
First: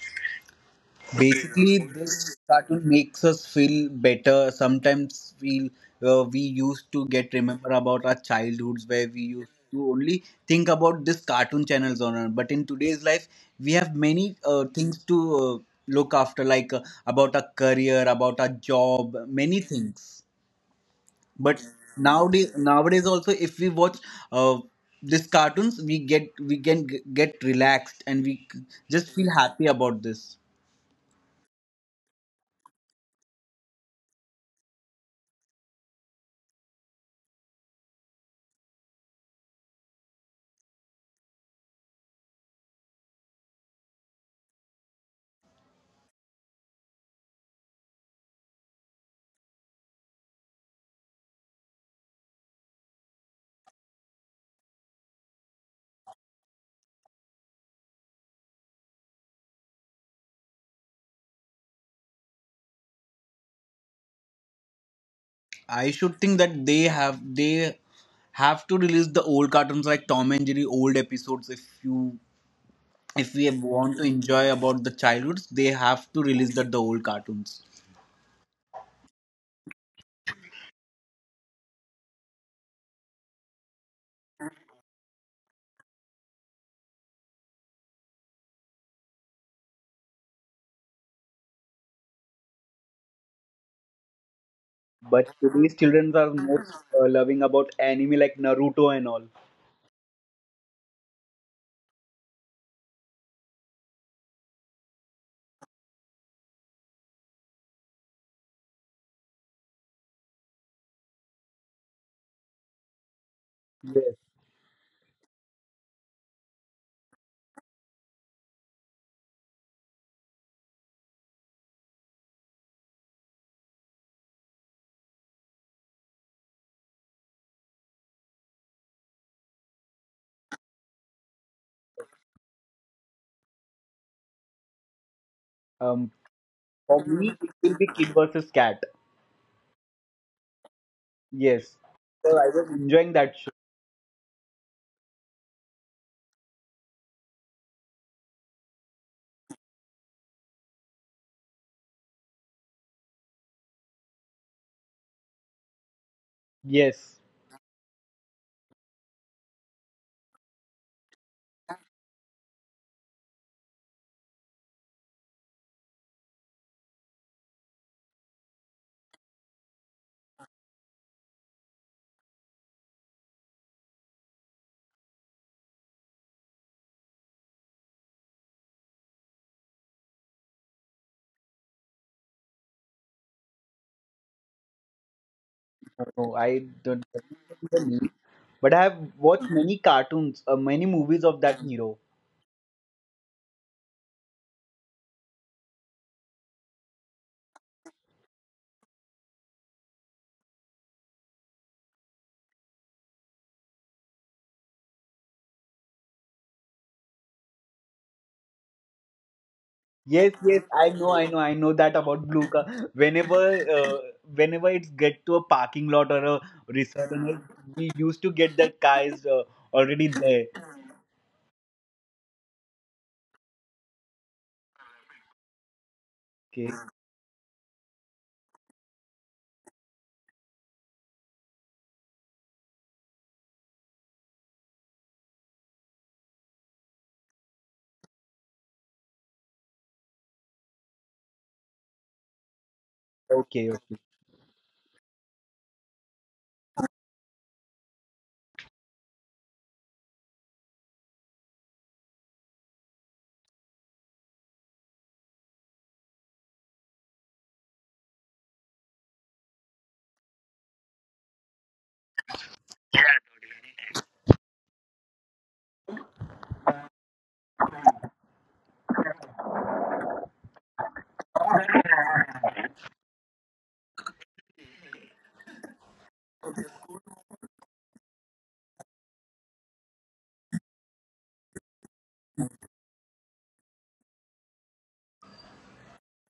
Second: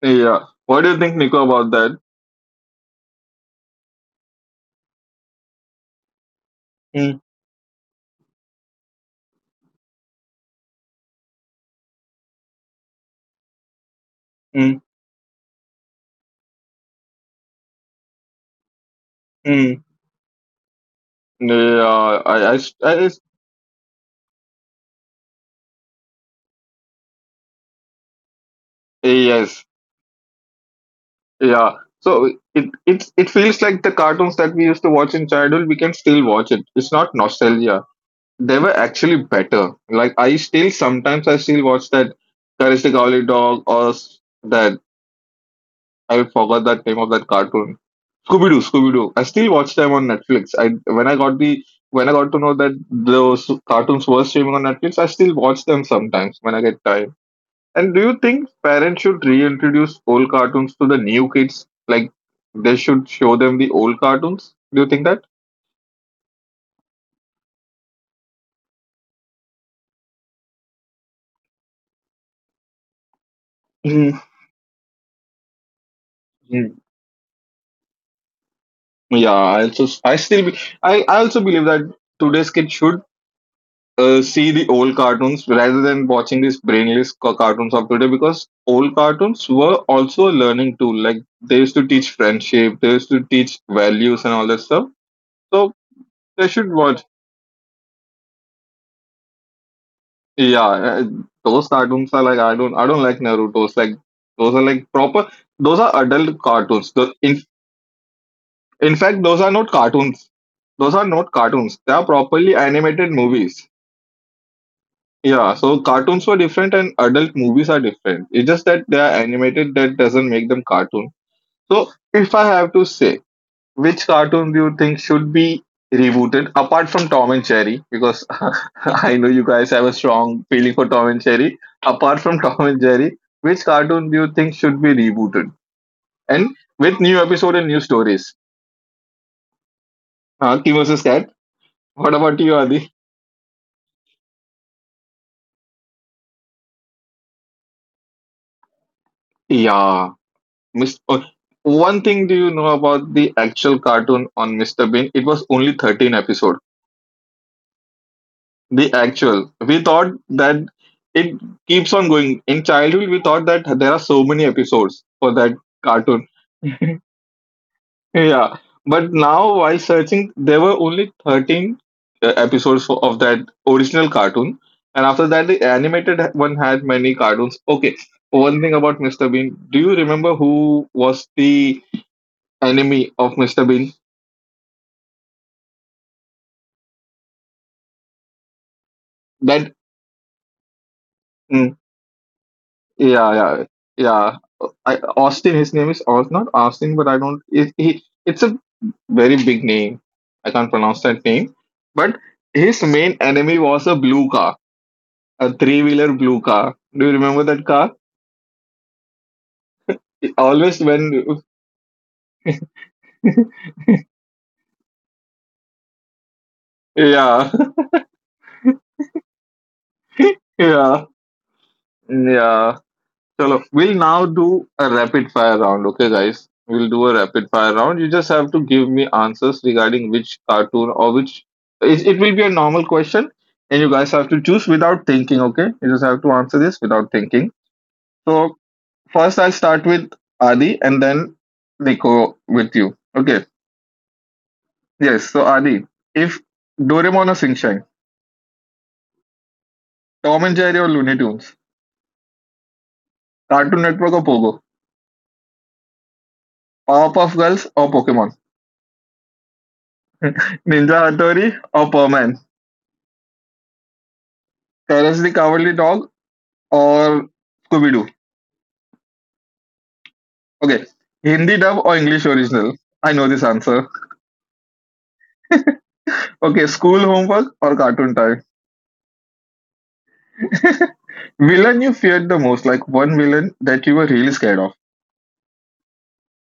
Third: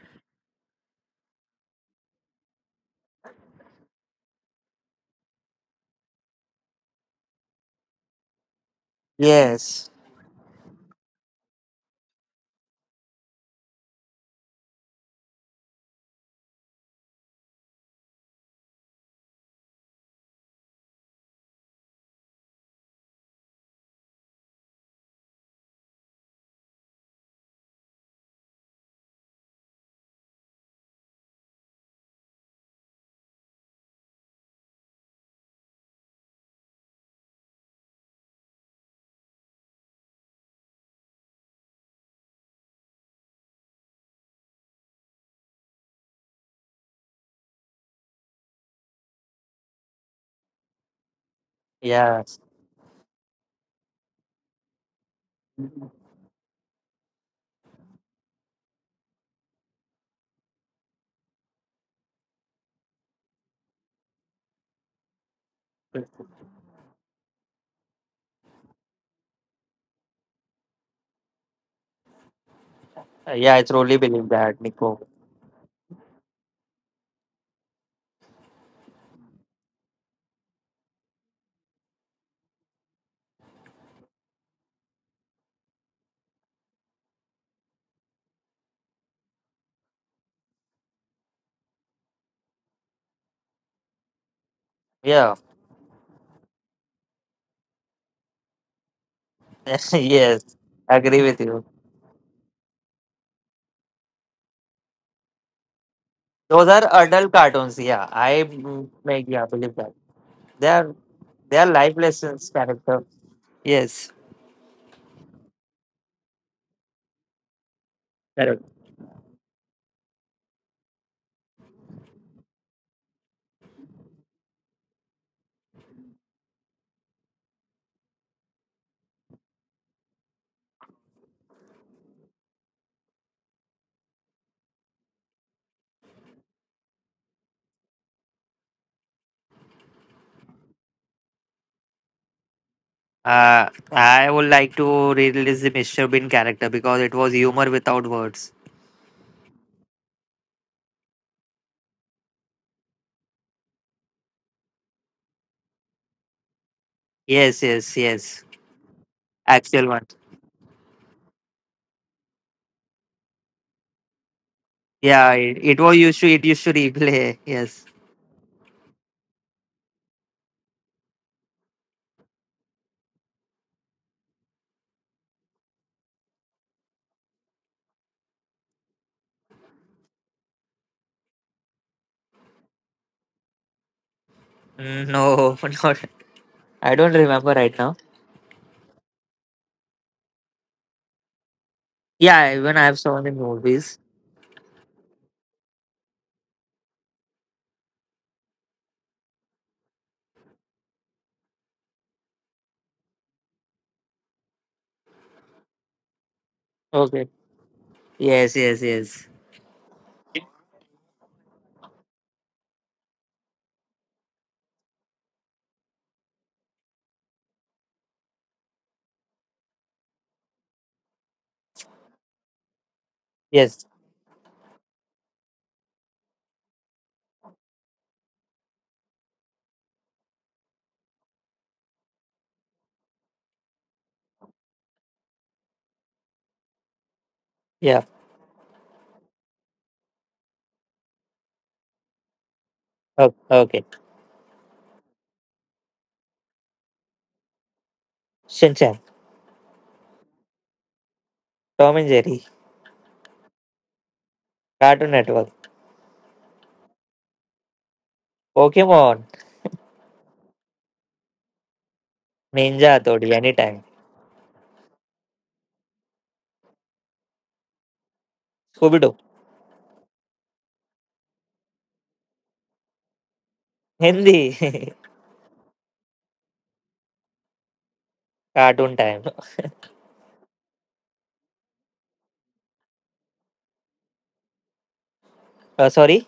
Speaker 1: Yeah. What do you think, Nico, about
Speaker 2: Basically,
Speaker 1: that?
Speaker 2: this cartoon makes us feel better, sometimes feel we used to
Speaker 1: Mm,
Speaker 2: get remember about our childhoods, where we used to
Speaker 3: Yes.
Speaker 2: only think about this cartoon channels but in today's life we have many
Speaker 1: mm,
Speaker 2: things to, look after, like, about our career, about our job, many
Speaker 1: mm.
Speaker 2: things. But
Speaker 1: Yeah, I,
Speaker 2: nowadays,
Speaker 1: I, I,
Speaker 2: also, if we watch uh, these cartoons, we can get relaxed, and just feel
Speaker 1: yes.
Speaker 2: happy about this.
Speaker 1: Yeah. So it feels like the cartoons that we used to watch in childhood, we can still watch it. It's not nostalgia. They were actually better. Like I still sometimes I still watch that Courage the Cowardly Dog or that I forgot that name of that cartoon. Scooby Doo. I still watch them on Netflix. I when I got the when I got to
Speaker 3: Yeah.
Speaker 1: know that those cartoons were streaming on Netflix, I still watch them sometimes when I get time. And do you think parents should reintroduce old cartoons to the new kids? Like they should show them the old cartoons? Do you think that?
Speaker 2: I should think that they have to release the old cartoons, like Tom and Jerry old episodes. If we
Speaker 3: Yeah, I truly
Speaker 2: want
Speaker 1: Mhm.
Speaker 2: to
Speaker 3: believe
Speaker 2: enjoy
Speaker 3: that,
Speaker 2: about the
Speaker 3: Nico.
Speaker 2: childhoods, they have to release
Speaker 1: Mm.
Speaker 2: that the old cartoons.
Speaker 1: Yeah, I also I still be, I also believe that today's kids should see the old cartoons rather than watching these brainless cartoons of today because old cartoons were also a learning tool. Like they used to teach friendship, they used to teach values and all that stuff.
Speaker 2: But
Speaker 3: Yeah.
Speaker 1: So
Speaker 2: today's children
Speaker 1: they
Speaker 2: are
Speaker 1: should
Speaker 2: more
Speaker 1: watch.
Speaker 2: loving about anime like Naruto and all.
Speaker 3: Yes.
Speaker 1: Yeah,
Speaker 3: Agree with
Speaker 1: those
Speaker 3: you.
Speaker 1: cartoons are like I don't like Naruto's like those are like proper those are adult
Speaker 3: Those
Speaker 1: cartoons.
Speaker 3: are
Speaker 1: In
Speaker 3: adult cartoons. Yeah, I
Speaker 1: in
Speaker 3: mm,
Speaker 1: fact those
Speaker 3: make
Speaker 1: are not
Speaker 3: yeah believe that
Speaker 1: cartoons.
Speaker 3: they
Speaker 1: Those are
Speaker 3: are
Speaker 1: not cartoons.
Speaker 3: they are
Speaker 1: They are
Speaker 3: life
Speaker 1: properly
Speaker 3: lessons
Speaker 1: animated
Speaker 3: character.
Speaker 1: movies.
Speaker 2: Yes.
Speaker 3: Yes,
Speaker 1: Yeah, so cartoons were different and adult movies are different. It's just that
Speaker 3: correct.
Speaker 1: they are animated that doesn't make them cartoon. So if I have to say. Which cartoon do you think should be rebooted apart from Tom and Jerry? Because I know you guys have a strong feeling for Tom and Jerry. Apart from Tom and Jerry, which cartoon do you think should be rebooted
Speaker 2: Um.
Speaker 1: and with new
Speaker 2: For me,
Speaker 1: episode and
Speaker 2: it
Speaker 1: new
Speaker 2: will be Kid
Speaker 1: stories?
Speaker 2: versus Cat.
Speaker 1: Monkey versus Cat.
Speaker 2: Yes.
Speaker 1: What about you,
Speaker 2: So I was
Speaker 1: Adi?
Speaker 2: enjoying that show.
Speaker 3: I would like to release the Mr. Bean character because it was humor without words.
Speaker 1: Yeah, Mr. oh, one thing do you know about the actual cartoon on Mr. Bean? It was only 13 episodes.
Speaker 2: Yes.
Speaker 3: Yes, yes, yes.
Speaker 1: The actual. We
Speaker 3: Actual
Speaker 1: thought
Speaker 3: one.
Speaker 1: that it keeps on going. In childhood, we thought that there are so many episodes for that
Speaker 3: Yeah, it, it was
Speaker 1: cartoon.
Speaker 3: used to it used to replay. Yes.
Speaker 1: Yeah, but now while searching, there were only 13 episodes of that original cartoon, and after that, the animated one had many cartoons. Okay, one thing about Mr. Bean. Do you remember who was the enemy of Mr. Bean?
Speaker 3: No, not.
Speaker 2: No, no, I
Speaker 3: I
Speaker 2: don't.
Speaker 3: don't remember
Speaker 2: Know
Speaker 3: right
Speaker 2: the
Speaker 3: now.
Speaker 2: name. But I have watched
Speaker 1: That.
Speaker 2: many cartoons, many movies of
Speaker 1: Mm,
Speaker 2: that hero.
Speaker 3: Yeah, even I have
Speaker 1: yeah,
Speaker 3: so many
Speaker 1: yeah,
Speaker 3: movies.
Speaker 1: yeah. Austin, his name is Aus, not Austin, but I don't. It's a very big name. I can't pronounce that name. But his main enemy was a blue car, a three-wheeler blue car. Do you remember
Speaker 3: Okay.
Speaker 1: that car?
Speaker 3: Yes, yes, yes,
Speaker 1: It
Speaker 2: Yes,
Speaker 1: always
Speaker 2: yes, I know,
Speaker 1: when.
Speaker 2: I know, I know that about blue car. Whenever, uh, Whenever it's get to a parking lot or a resort,
Speaker 1: Yeah,
Speaker 2: and all, we used to get that car is already there.
Speaker 1: yeah, yeah. Chalo, we'll
Speaker 3: yes.
Speaker 1: now do a rapid fire round. Okay, guys, we'll
Speaker 2: Okay,
Speaker 1: do a rapid fire round. You just have to give me answers regarding which cartoon or which. It will be a normal question, and you guys have to choose without thinking. Okay, you just have to answer this without thinking.
Speaker 3: Yeah.
Speaker 1: So first, I'll start with Adi, and then Nico with you. Okay.
Speaker 3: Okay.
Speaker 2: okay,
Speaker 3: Okay.
Speaker 2: okay.
Speaker 1: Yes. So Adi, if Doraemon or Sing Shang,
Speaker 3: Shinchan,
Speaker 1: Tom and Jerry or Looney Tunes,
Speaker 3: Tom and Jerry,
Speaker 1: Cartoon Network or Pogo,
Speaker 3: Cartoon Network.
Speaker 1: Powerpuff Girls or Pokemon,
Speaker 3: Pokemon,
Speaker 1: Ninja Hattori or Perman.
Speaker 3: Ninja Hatodi, anytime.
Speaker 1: Courage the Cowardly Dog or Scooby Doo?
Speaker 3: Scooby Doo,
Speaker 1: Okay, Hindi dub or English original? I know this answer.
Speaker 3: Hindi,
Speaker 1: Okay, school homework or cartoon time?
Speaker 3: Cartoon Time.
Speaker 1: Villain you feared the most, like one villain that you were really scared of.
Speaker 3: Uh, sorry,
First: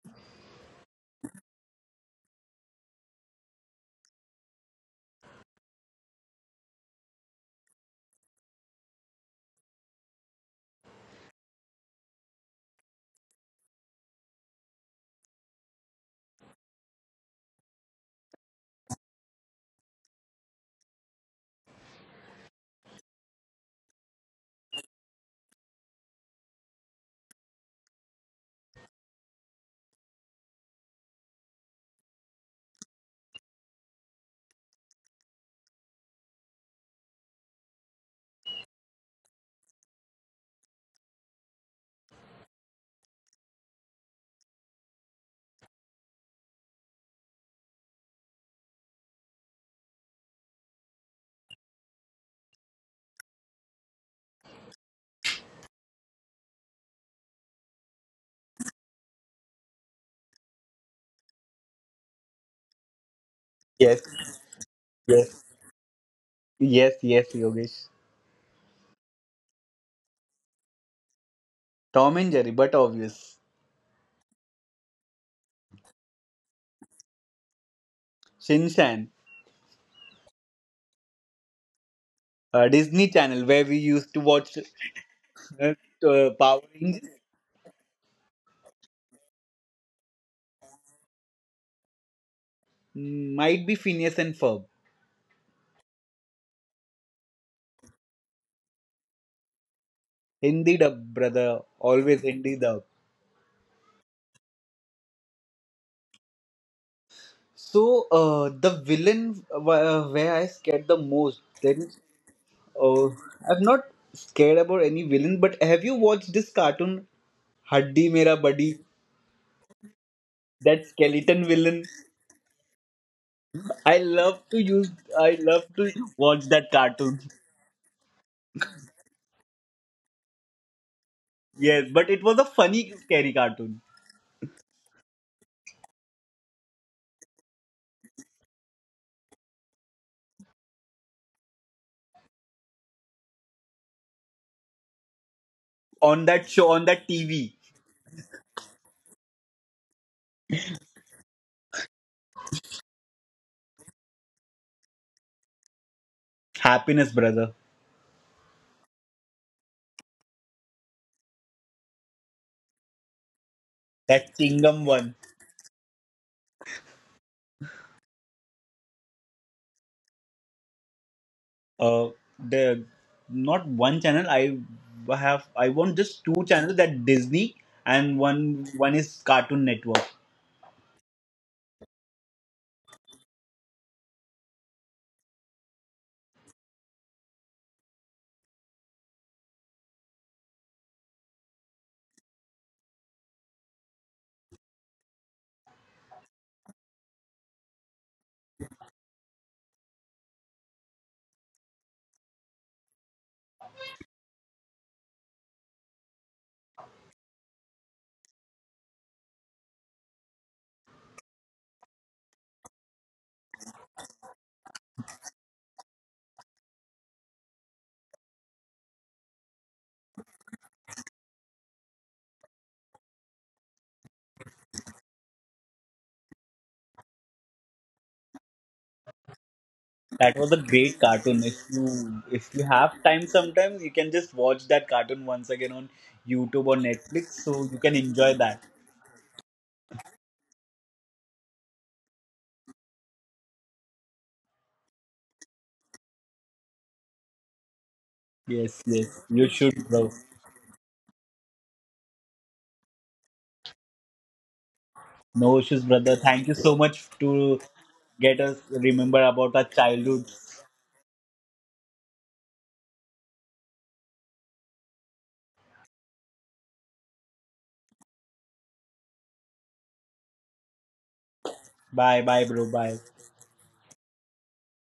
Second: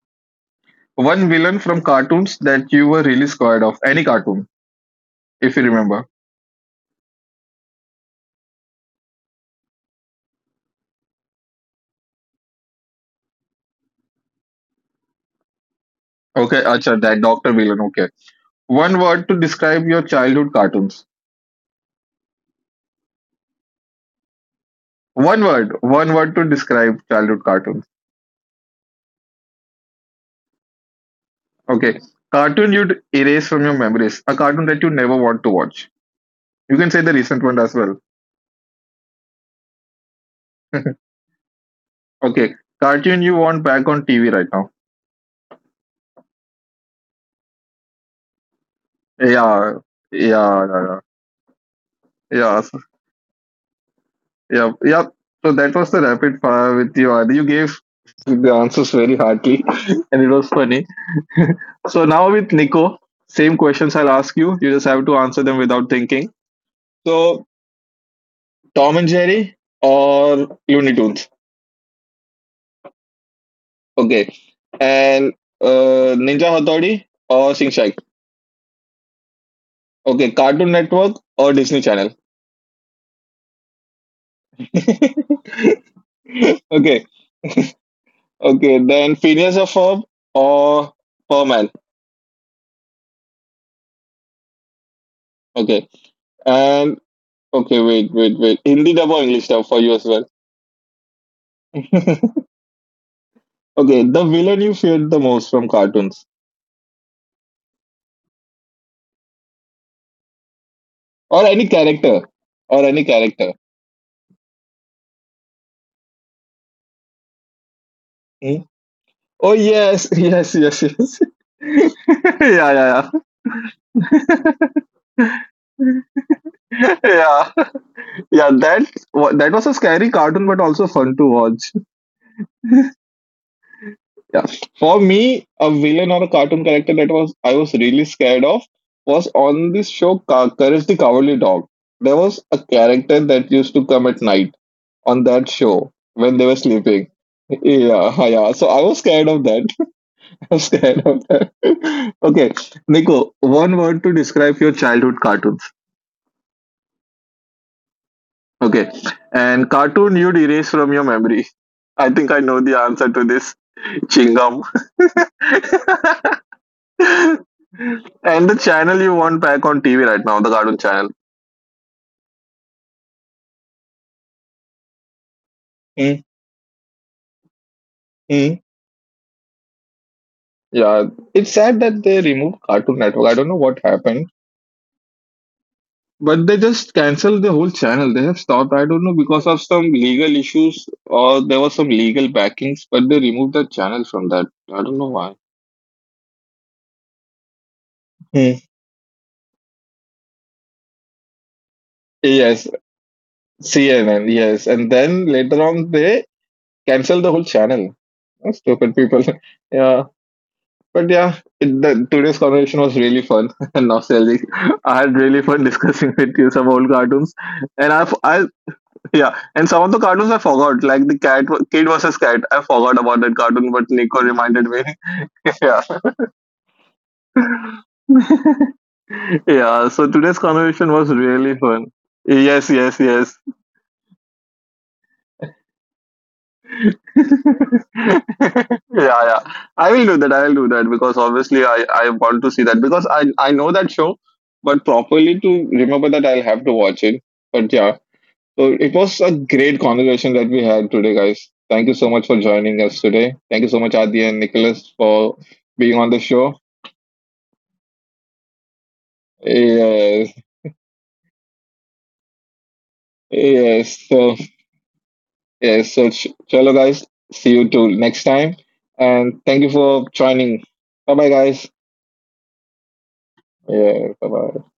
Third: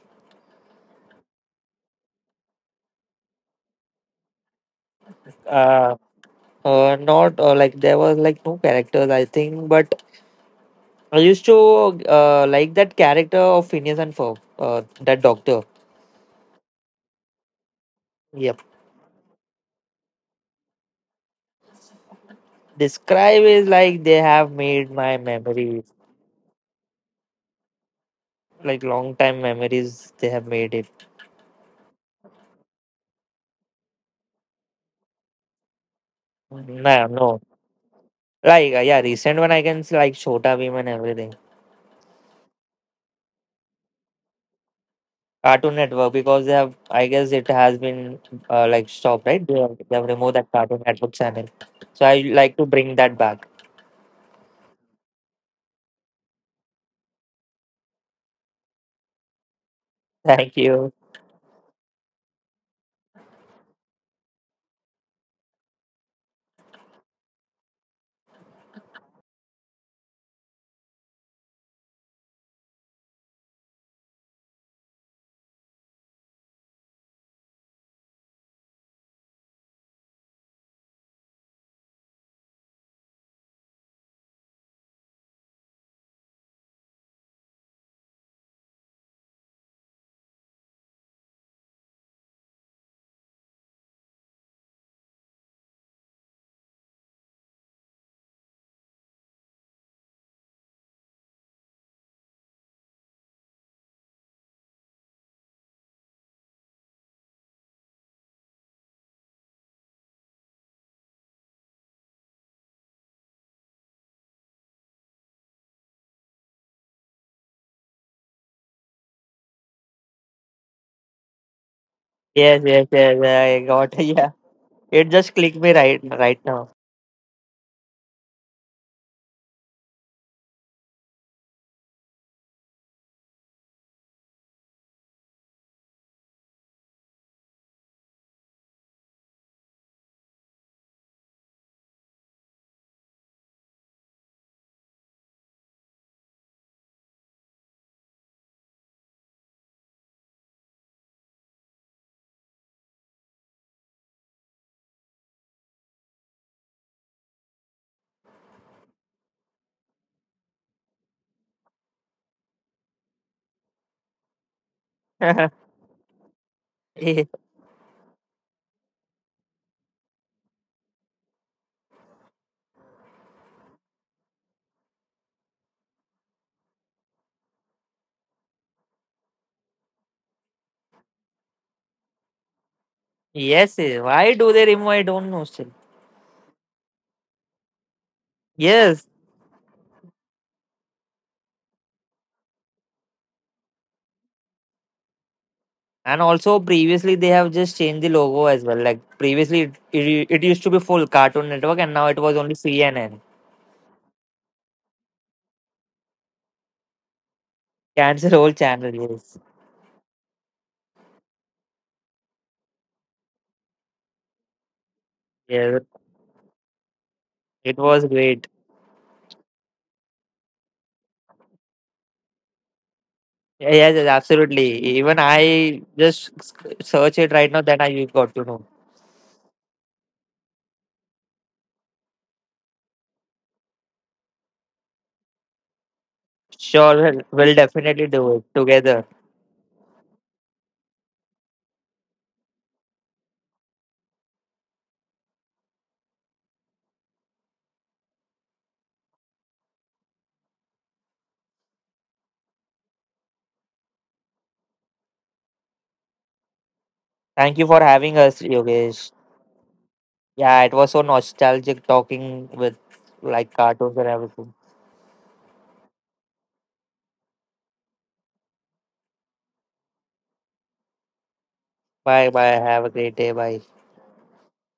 Speaker 1: One villain from cartoons that you were really scared of. Any cartoon, if you
Speaker 3: uh,
Speaker 1: remember.
Speaker 3: not like there was like no characters, I think, but I used to, like that character of Phineas and Ferb, that doctor.
Speaker 1: Okay, acha, that Dr. Villain, okay.
Speaker 3: Yep.
Speaker 1: One word to describe your childhood cartoons.
Speaker 3: Describe is like they have made my
Speaker 1: One word,
Speaker 3: memory,
Speaker 1: one word to describe childhood cartoons.
Speaker 3: like long time memories, they have made it.
Speaker 1: Okay, cartoon you'd erase from your memories. A cartoon that you never want to watch. You can say
Speaker 3: No,
Speaker 1: the
Speaker 3: no.
Speaker 1: recent one as well.
Speaker 3: Like, yeah, recent one I can see like Shota Beam and everything.
Speaker 1: Okay, cartoon you want back on TV right now?
Speaker 3: Cartoon Network because they have, I guess it has been, like stopped, right?
Speaker 1: Yeah,
Speaker 3: They have removed that
Speaker 1: yeah,
Speaker 3: Cartoon
Speaker 1: yeah,
Speaker 3: Network channel. So I
Speaker 1: yeah,
Speaker 3: like
Speaker 1: yeah,
Speaker 3: to bring that back.
Speaker 1: yeah. Yeah. So that was the rapid fire with you, Adi. You gave the answers very hardly, and it was
Speaker 3: Thank
Speaker 1: funny.
Speaker 3: you.
Speaker 1: So now with Nico, same
Speaker 2: Yes,
Speaker 1: questions I'll ask you. You just have to
Speaker 2: yes,
Speaker 1: answer them without thinking.
Speaker 2: yes, yes,
Speaker 1: So
Speaker 2: Yogesh.
Speaker 1: Tom and Jerry or Looney Tunes?
Speaker 2: Tom and Jerry, but obvious.
Speaker 1: Okay. And Ninja Hattori or Sing Shack?
Speaker 2: Shinshan.
Speaker 1: Okay. Cartoon Network or Disney Channel?
Speaker 2: Disney Channel, where we used to watch uh, Power Rangers.
Speaker 1: Okay, okay. Then Phineas or Ferb or Perman.
Speaker 2: Might be Phineas and Ferb.
Speaker 1: Okay, and okay, wait, wait, wait. Hindi dub or English dub for you as well.
Speaker 2: Hindi dub, brother, always Hindi dub.
Speaker 1: Okay, the villain you feared the most from cartoons
Speaker 2: So the villain, where I scared the most.
Speaker 1: or any
Speaker 2: Then
Speaker 1: character or any
Speaker 2: oh,
Speaker 1: character.
Speaker 2: I'm not scared about any villain. But have you watched this cartoon Haddi Mera
Speaker 1: Hmm?
Speaker 2: Buddy?
Speaker 1: Oh yes, yes, yes,
Speaker 2: That
Speaker 1: yes.
Speaker 2: skeleton villain.
Speaker 3: Yes,
Speaker 1: yeah, yeah,
Speaker 3: yes,
Speaker 1: yeah,
Speaker 3: yes. I
Speaker 2: I
Speaker 3: got yeah.
Speaker 2: love to use.
Speaker 3: It just
Speaker 2: I
Speaker 3: clicked
Speaker 2: love
Speaker 3: me
Speaker 2: to
Speaker 3: right
Speaker 2: watch
Speaker 3: right
Speaker 2: that
Speaker 3: now.
Speaker 2: cartoon.
Speaker 1: yeah, yeah. That was a scary cartoon, but also fun to watch.
Speaker 2: Yes, but it was a funny, scary cartoon
Speaker 1: Yeah. For me, a villain or a cartoon character that was I was really scared of was on this show Courage the Cowardly Dog. There was a character that used to come at night on that show
Speaker 2: on
Speaker 1: when they
Speaker 2: that
Speaker 1: were
Speaker 2: show on that
Speaker 1: sleeping.
Speaker 2: TV.
Speaker 1: Yeah, yeah. So I was scared of that. I was scared of that. Okay, Nico, one word to describe your childhood cartoons.
Speaker 2: Happiness, brother.
Speaker 1: Okay, and cartoon you'd erase from your memory. I think I know the answer to this.
Speaker 2: That
Speaker 1: Chingam.
Speaker 2: Chingam one.
Speaker 3: Yes,
Speaker 1: And the channel you want back on TV right now, the Cartoon Channel.
Speaker 2: Uh the Not one channel. I want just two channels, that Disney, and one
Speaker 1: Hmm.
Speaker 2: one is Cartoon Network.
Speaker 1: Yeah, it's sad that they removed Cartoon Network. I don't know
Speaker 3: yes.
Speaker 1: what
Speaker 3: Why
Speaker 1: happened,
Speaker 3: do they remove? I don't know still.
Speaker 1: but they just canceled the whole channel. They have stopped. I
Speaker 3: Yes,
Speaker 1: don't know because of some legal issues or there was some legal backings, but they removed the channel from that. I don't know why.
Speaker 3: and also previously they have just changed the logo as
Speaker 1: Hmm.
Speaker 3: well. Like previously it used to be full Cartoon Network and now it was only
Speaker 1: Yes,
Speaker 3: CNN.
Speaker 1: CNN. Yes, and then later on they canceled the whole channel.
Speaker 3: Cancel whole
Speaker 1: Oh,
Speaker 3: channel.
Speaker 1: stupid people.
Speaker 3: Yes,
Speaker 1: yeah. But yeah, today's conversation was really fun and nostalgic. I had really fun
Speaker 3: yes.
Speaker 1: discussing with you some old cartoons,
Speaker 3: It
Speaker 1: and
Speaker 3: was
Speaker 1: I've,
Speaker 3: great.
Speaker 1: I yeah, and some of the cartoons I forgot, like the cat kid versus cat. I forgot about that
Speaker 3: Yeah,
Speaker 1: cartoon, but
Speaker 3: yes, yes,
Speaker 1: Nico
Speaker 3: absolutely.
Speaker 1: reminded me.
Speaker 3: Even I
Speaker 1: yeah,
Speaker 3: just search it right now, then I got to know.
Speaker 1: yeah. So
Speaker 2: That
Speaker 1: today's
Speaker 2: was a great
Speaker 1: conversation was
Speaker 2: cartoon.
Speaker 1: really fun.
Speaker 2: If you
Speaker 1: Yes,
Speaker 2: have
Speaker 1: yes,
Speaker 2: time,
Speaker 1: yes.
Speaker 2: sometimes you can just watch that cartoon once again on YouTube or
Speaker 3: Sure, we'll,
Speaker 2: Netflix,
Speaker 3: we'll
Speaker 2: so you can
Speaker 3: definitely
Speaker 1: yeah,
Speaker 2: enjoy
Speaker 3: do it
Speaker 2: that.
Speaker 3: together.
Speaker 1: yeah. I will do that. I will do that because obviously I want to see that because I know that show, but properly to remember that I'll have to watch it. But yeah.
Speaker 2: Yes,
Speaker 1: So it
Speaker 2: yes,
Speaker 1: was a
Speaker 2: you should,
Speaker 1: great
Speaker 2: bro.
Speaker 1: conversation that we had today, guys. Thank you so much for joining us today. Thank you so much, Adi and Nicholas, for
Speaker 2: No issues,
Speaker 1: being on
Speaker 2: brother.
Speaker 1: the
Speaker 2: Thank you
Speaker 1: show.
Speaker 2: so much
Speaker 3: Thank
Speaker 2: to
Speaker 3: you for having
Speaker 2: get
Speaker 3: us,
Speaker 2: us
Speaker 3: Yogesh.
Speaker 2: remember about our childhood.
Speaker 1: Yes,
Speaker 3: Yeah, it was so nostalgic talking with like cartoons
Speaker 1: yes.
Speaker 3: and
Speaker 1: So
Speaker 3: everything.
Speaker 1: yes, so chalo, guys. See you till next time, and thank you for joining. Bye, bye, guys.
Speaker 2: Bye
Speaker 3: Bye
Speaker 2: bye,
Speaker 3: bye.
Speaker 2: bro.
Speaker 3: Have a
Speaker 2: Bye.
Speaker 3: great day. Bye.
Speaker 1: Yeah, bye, bye.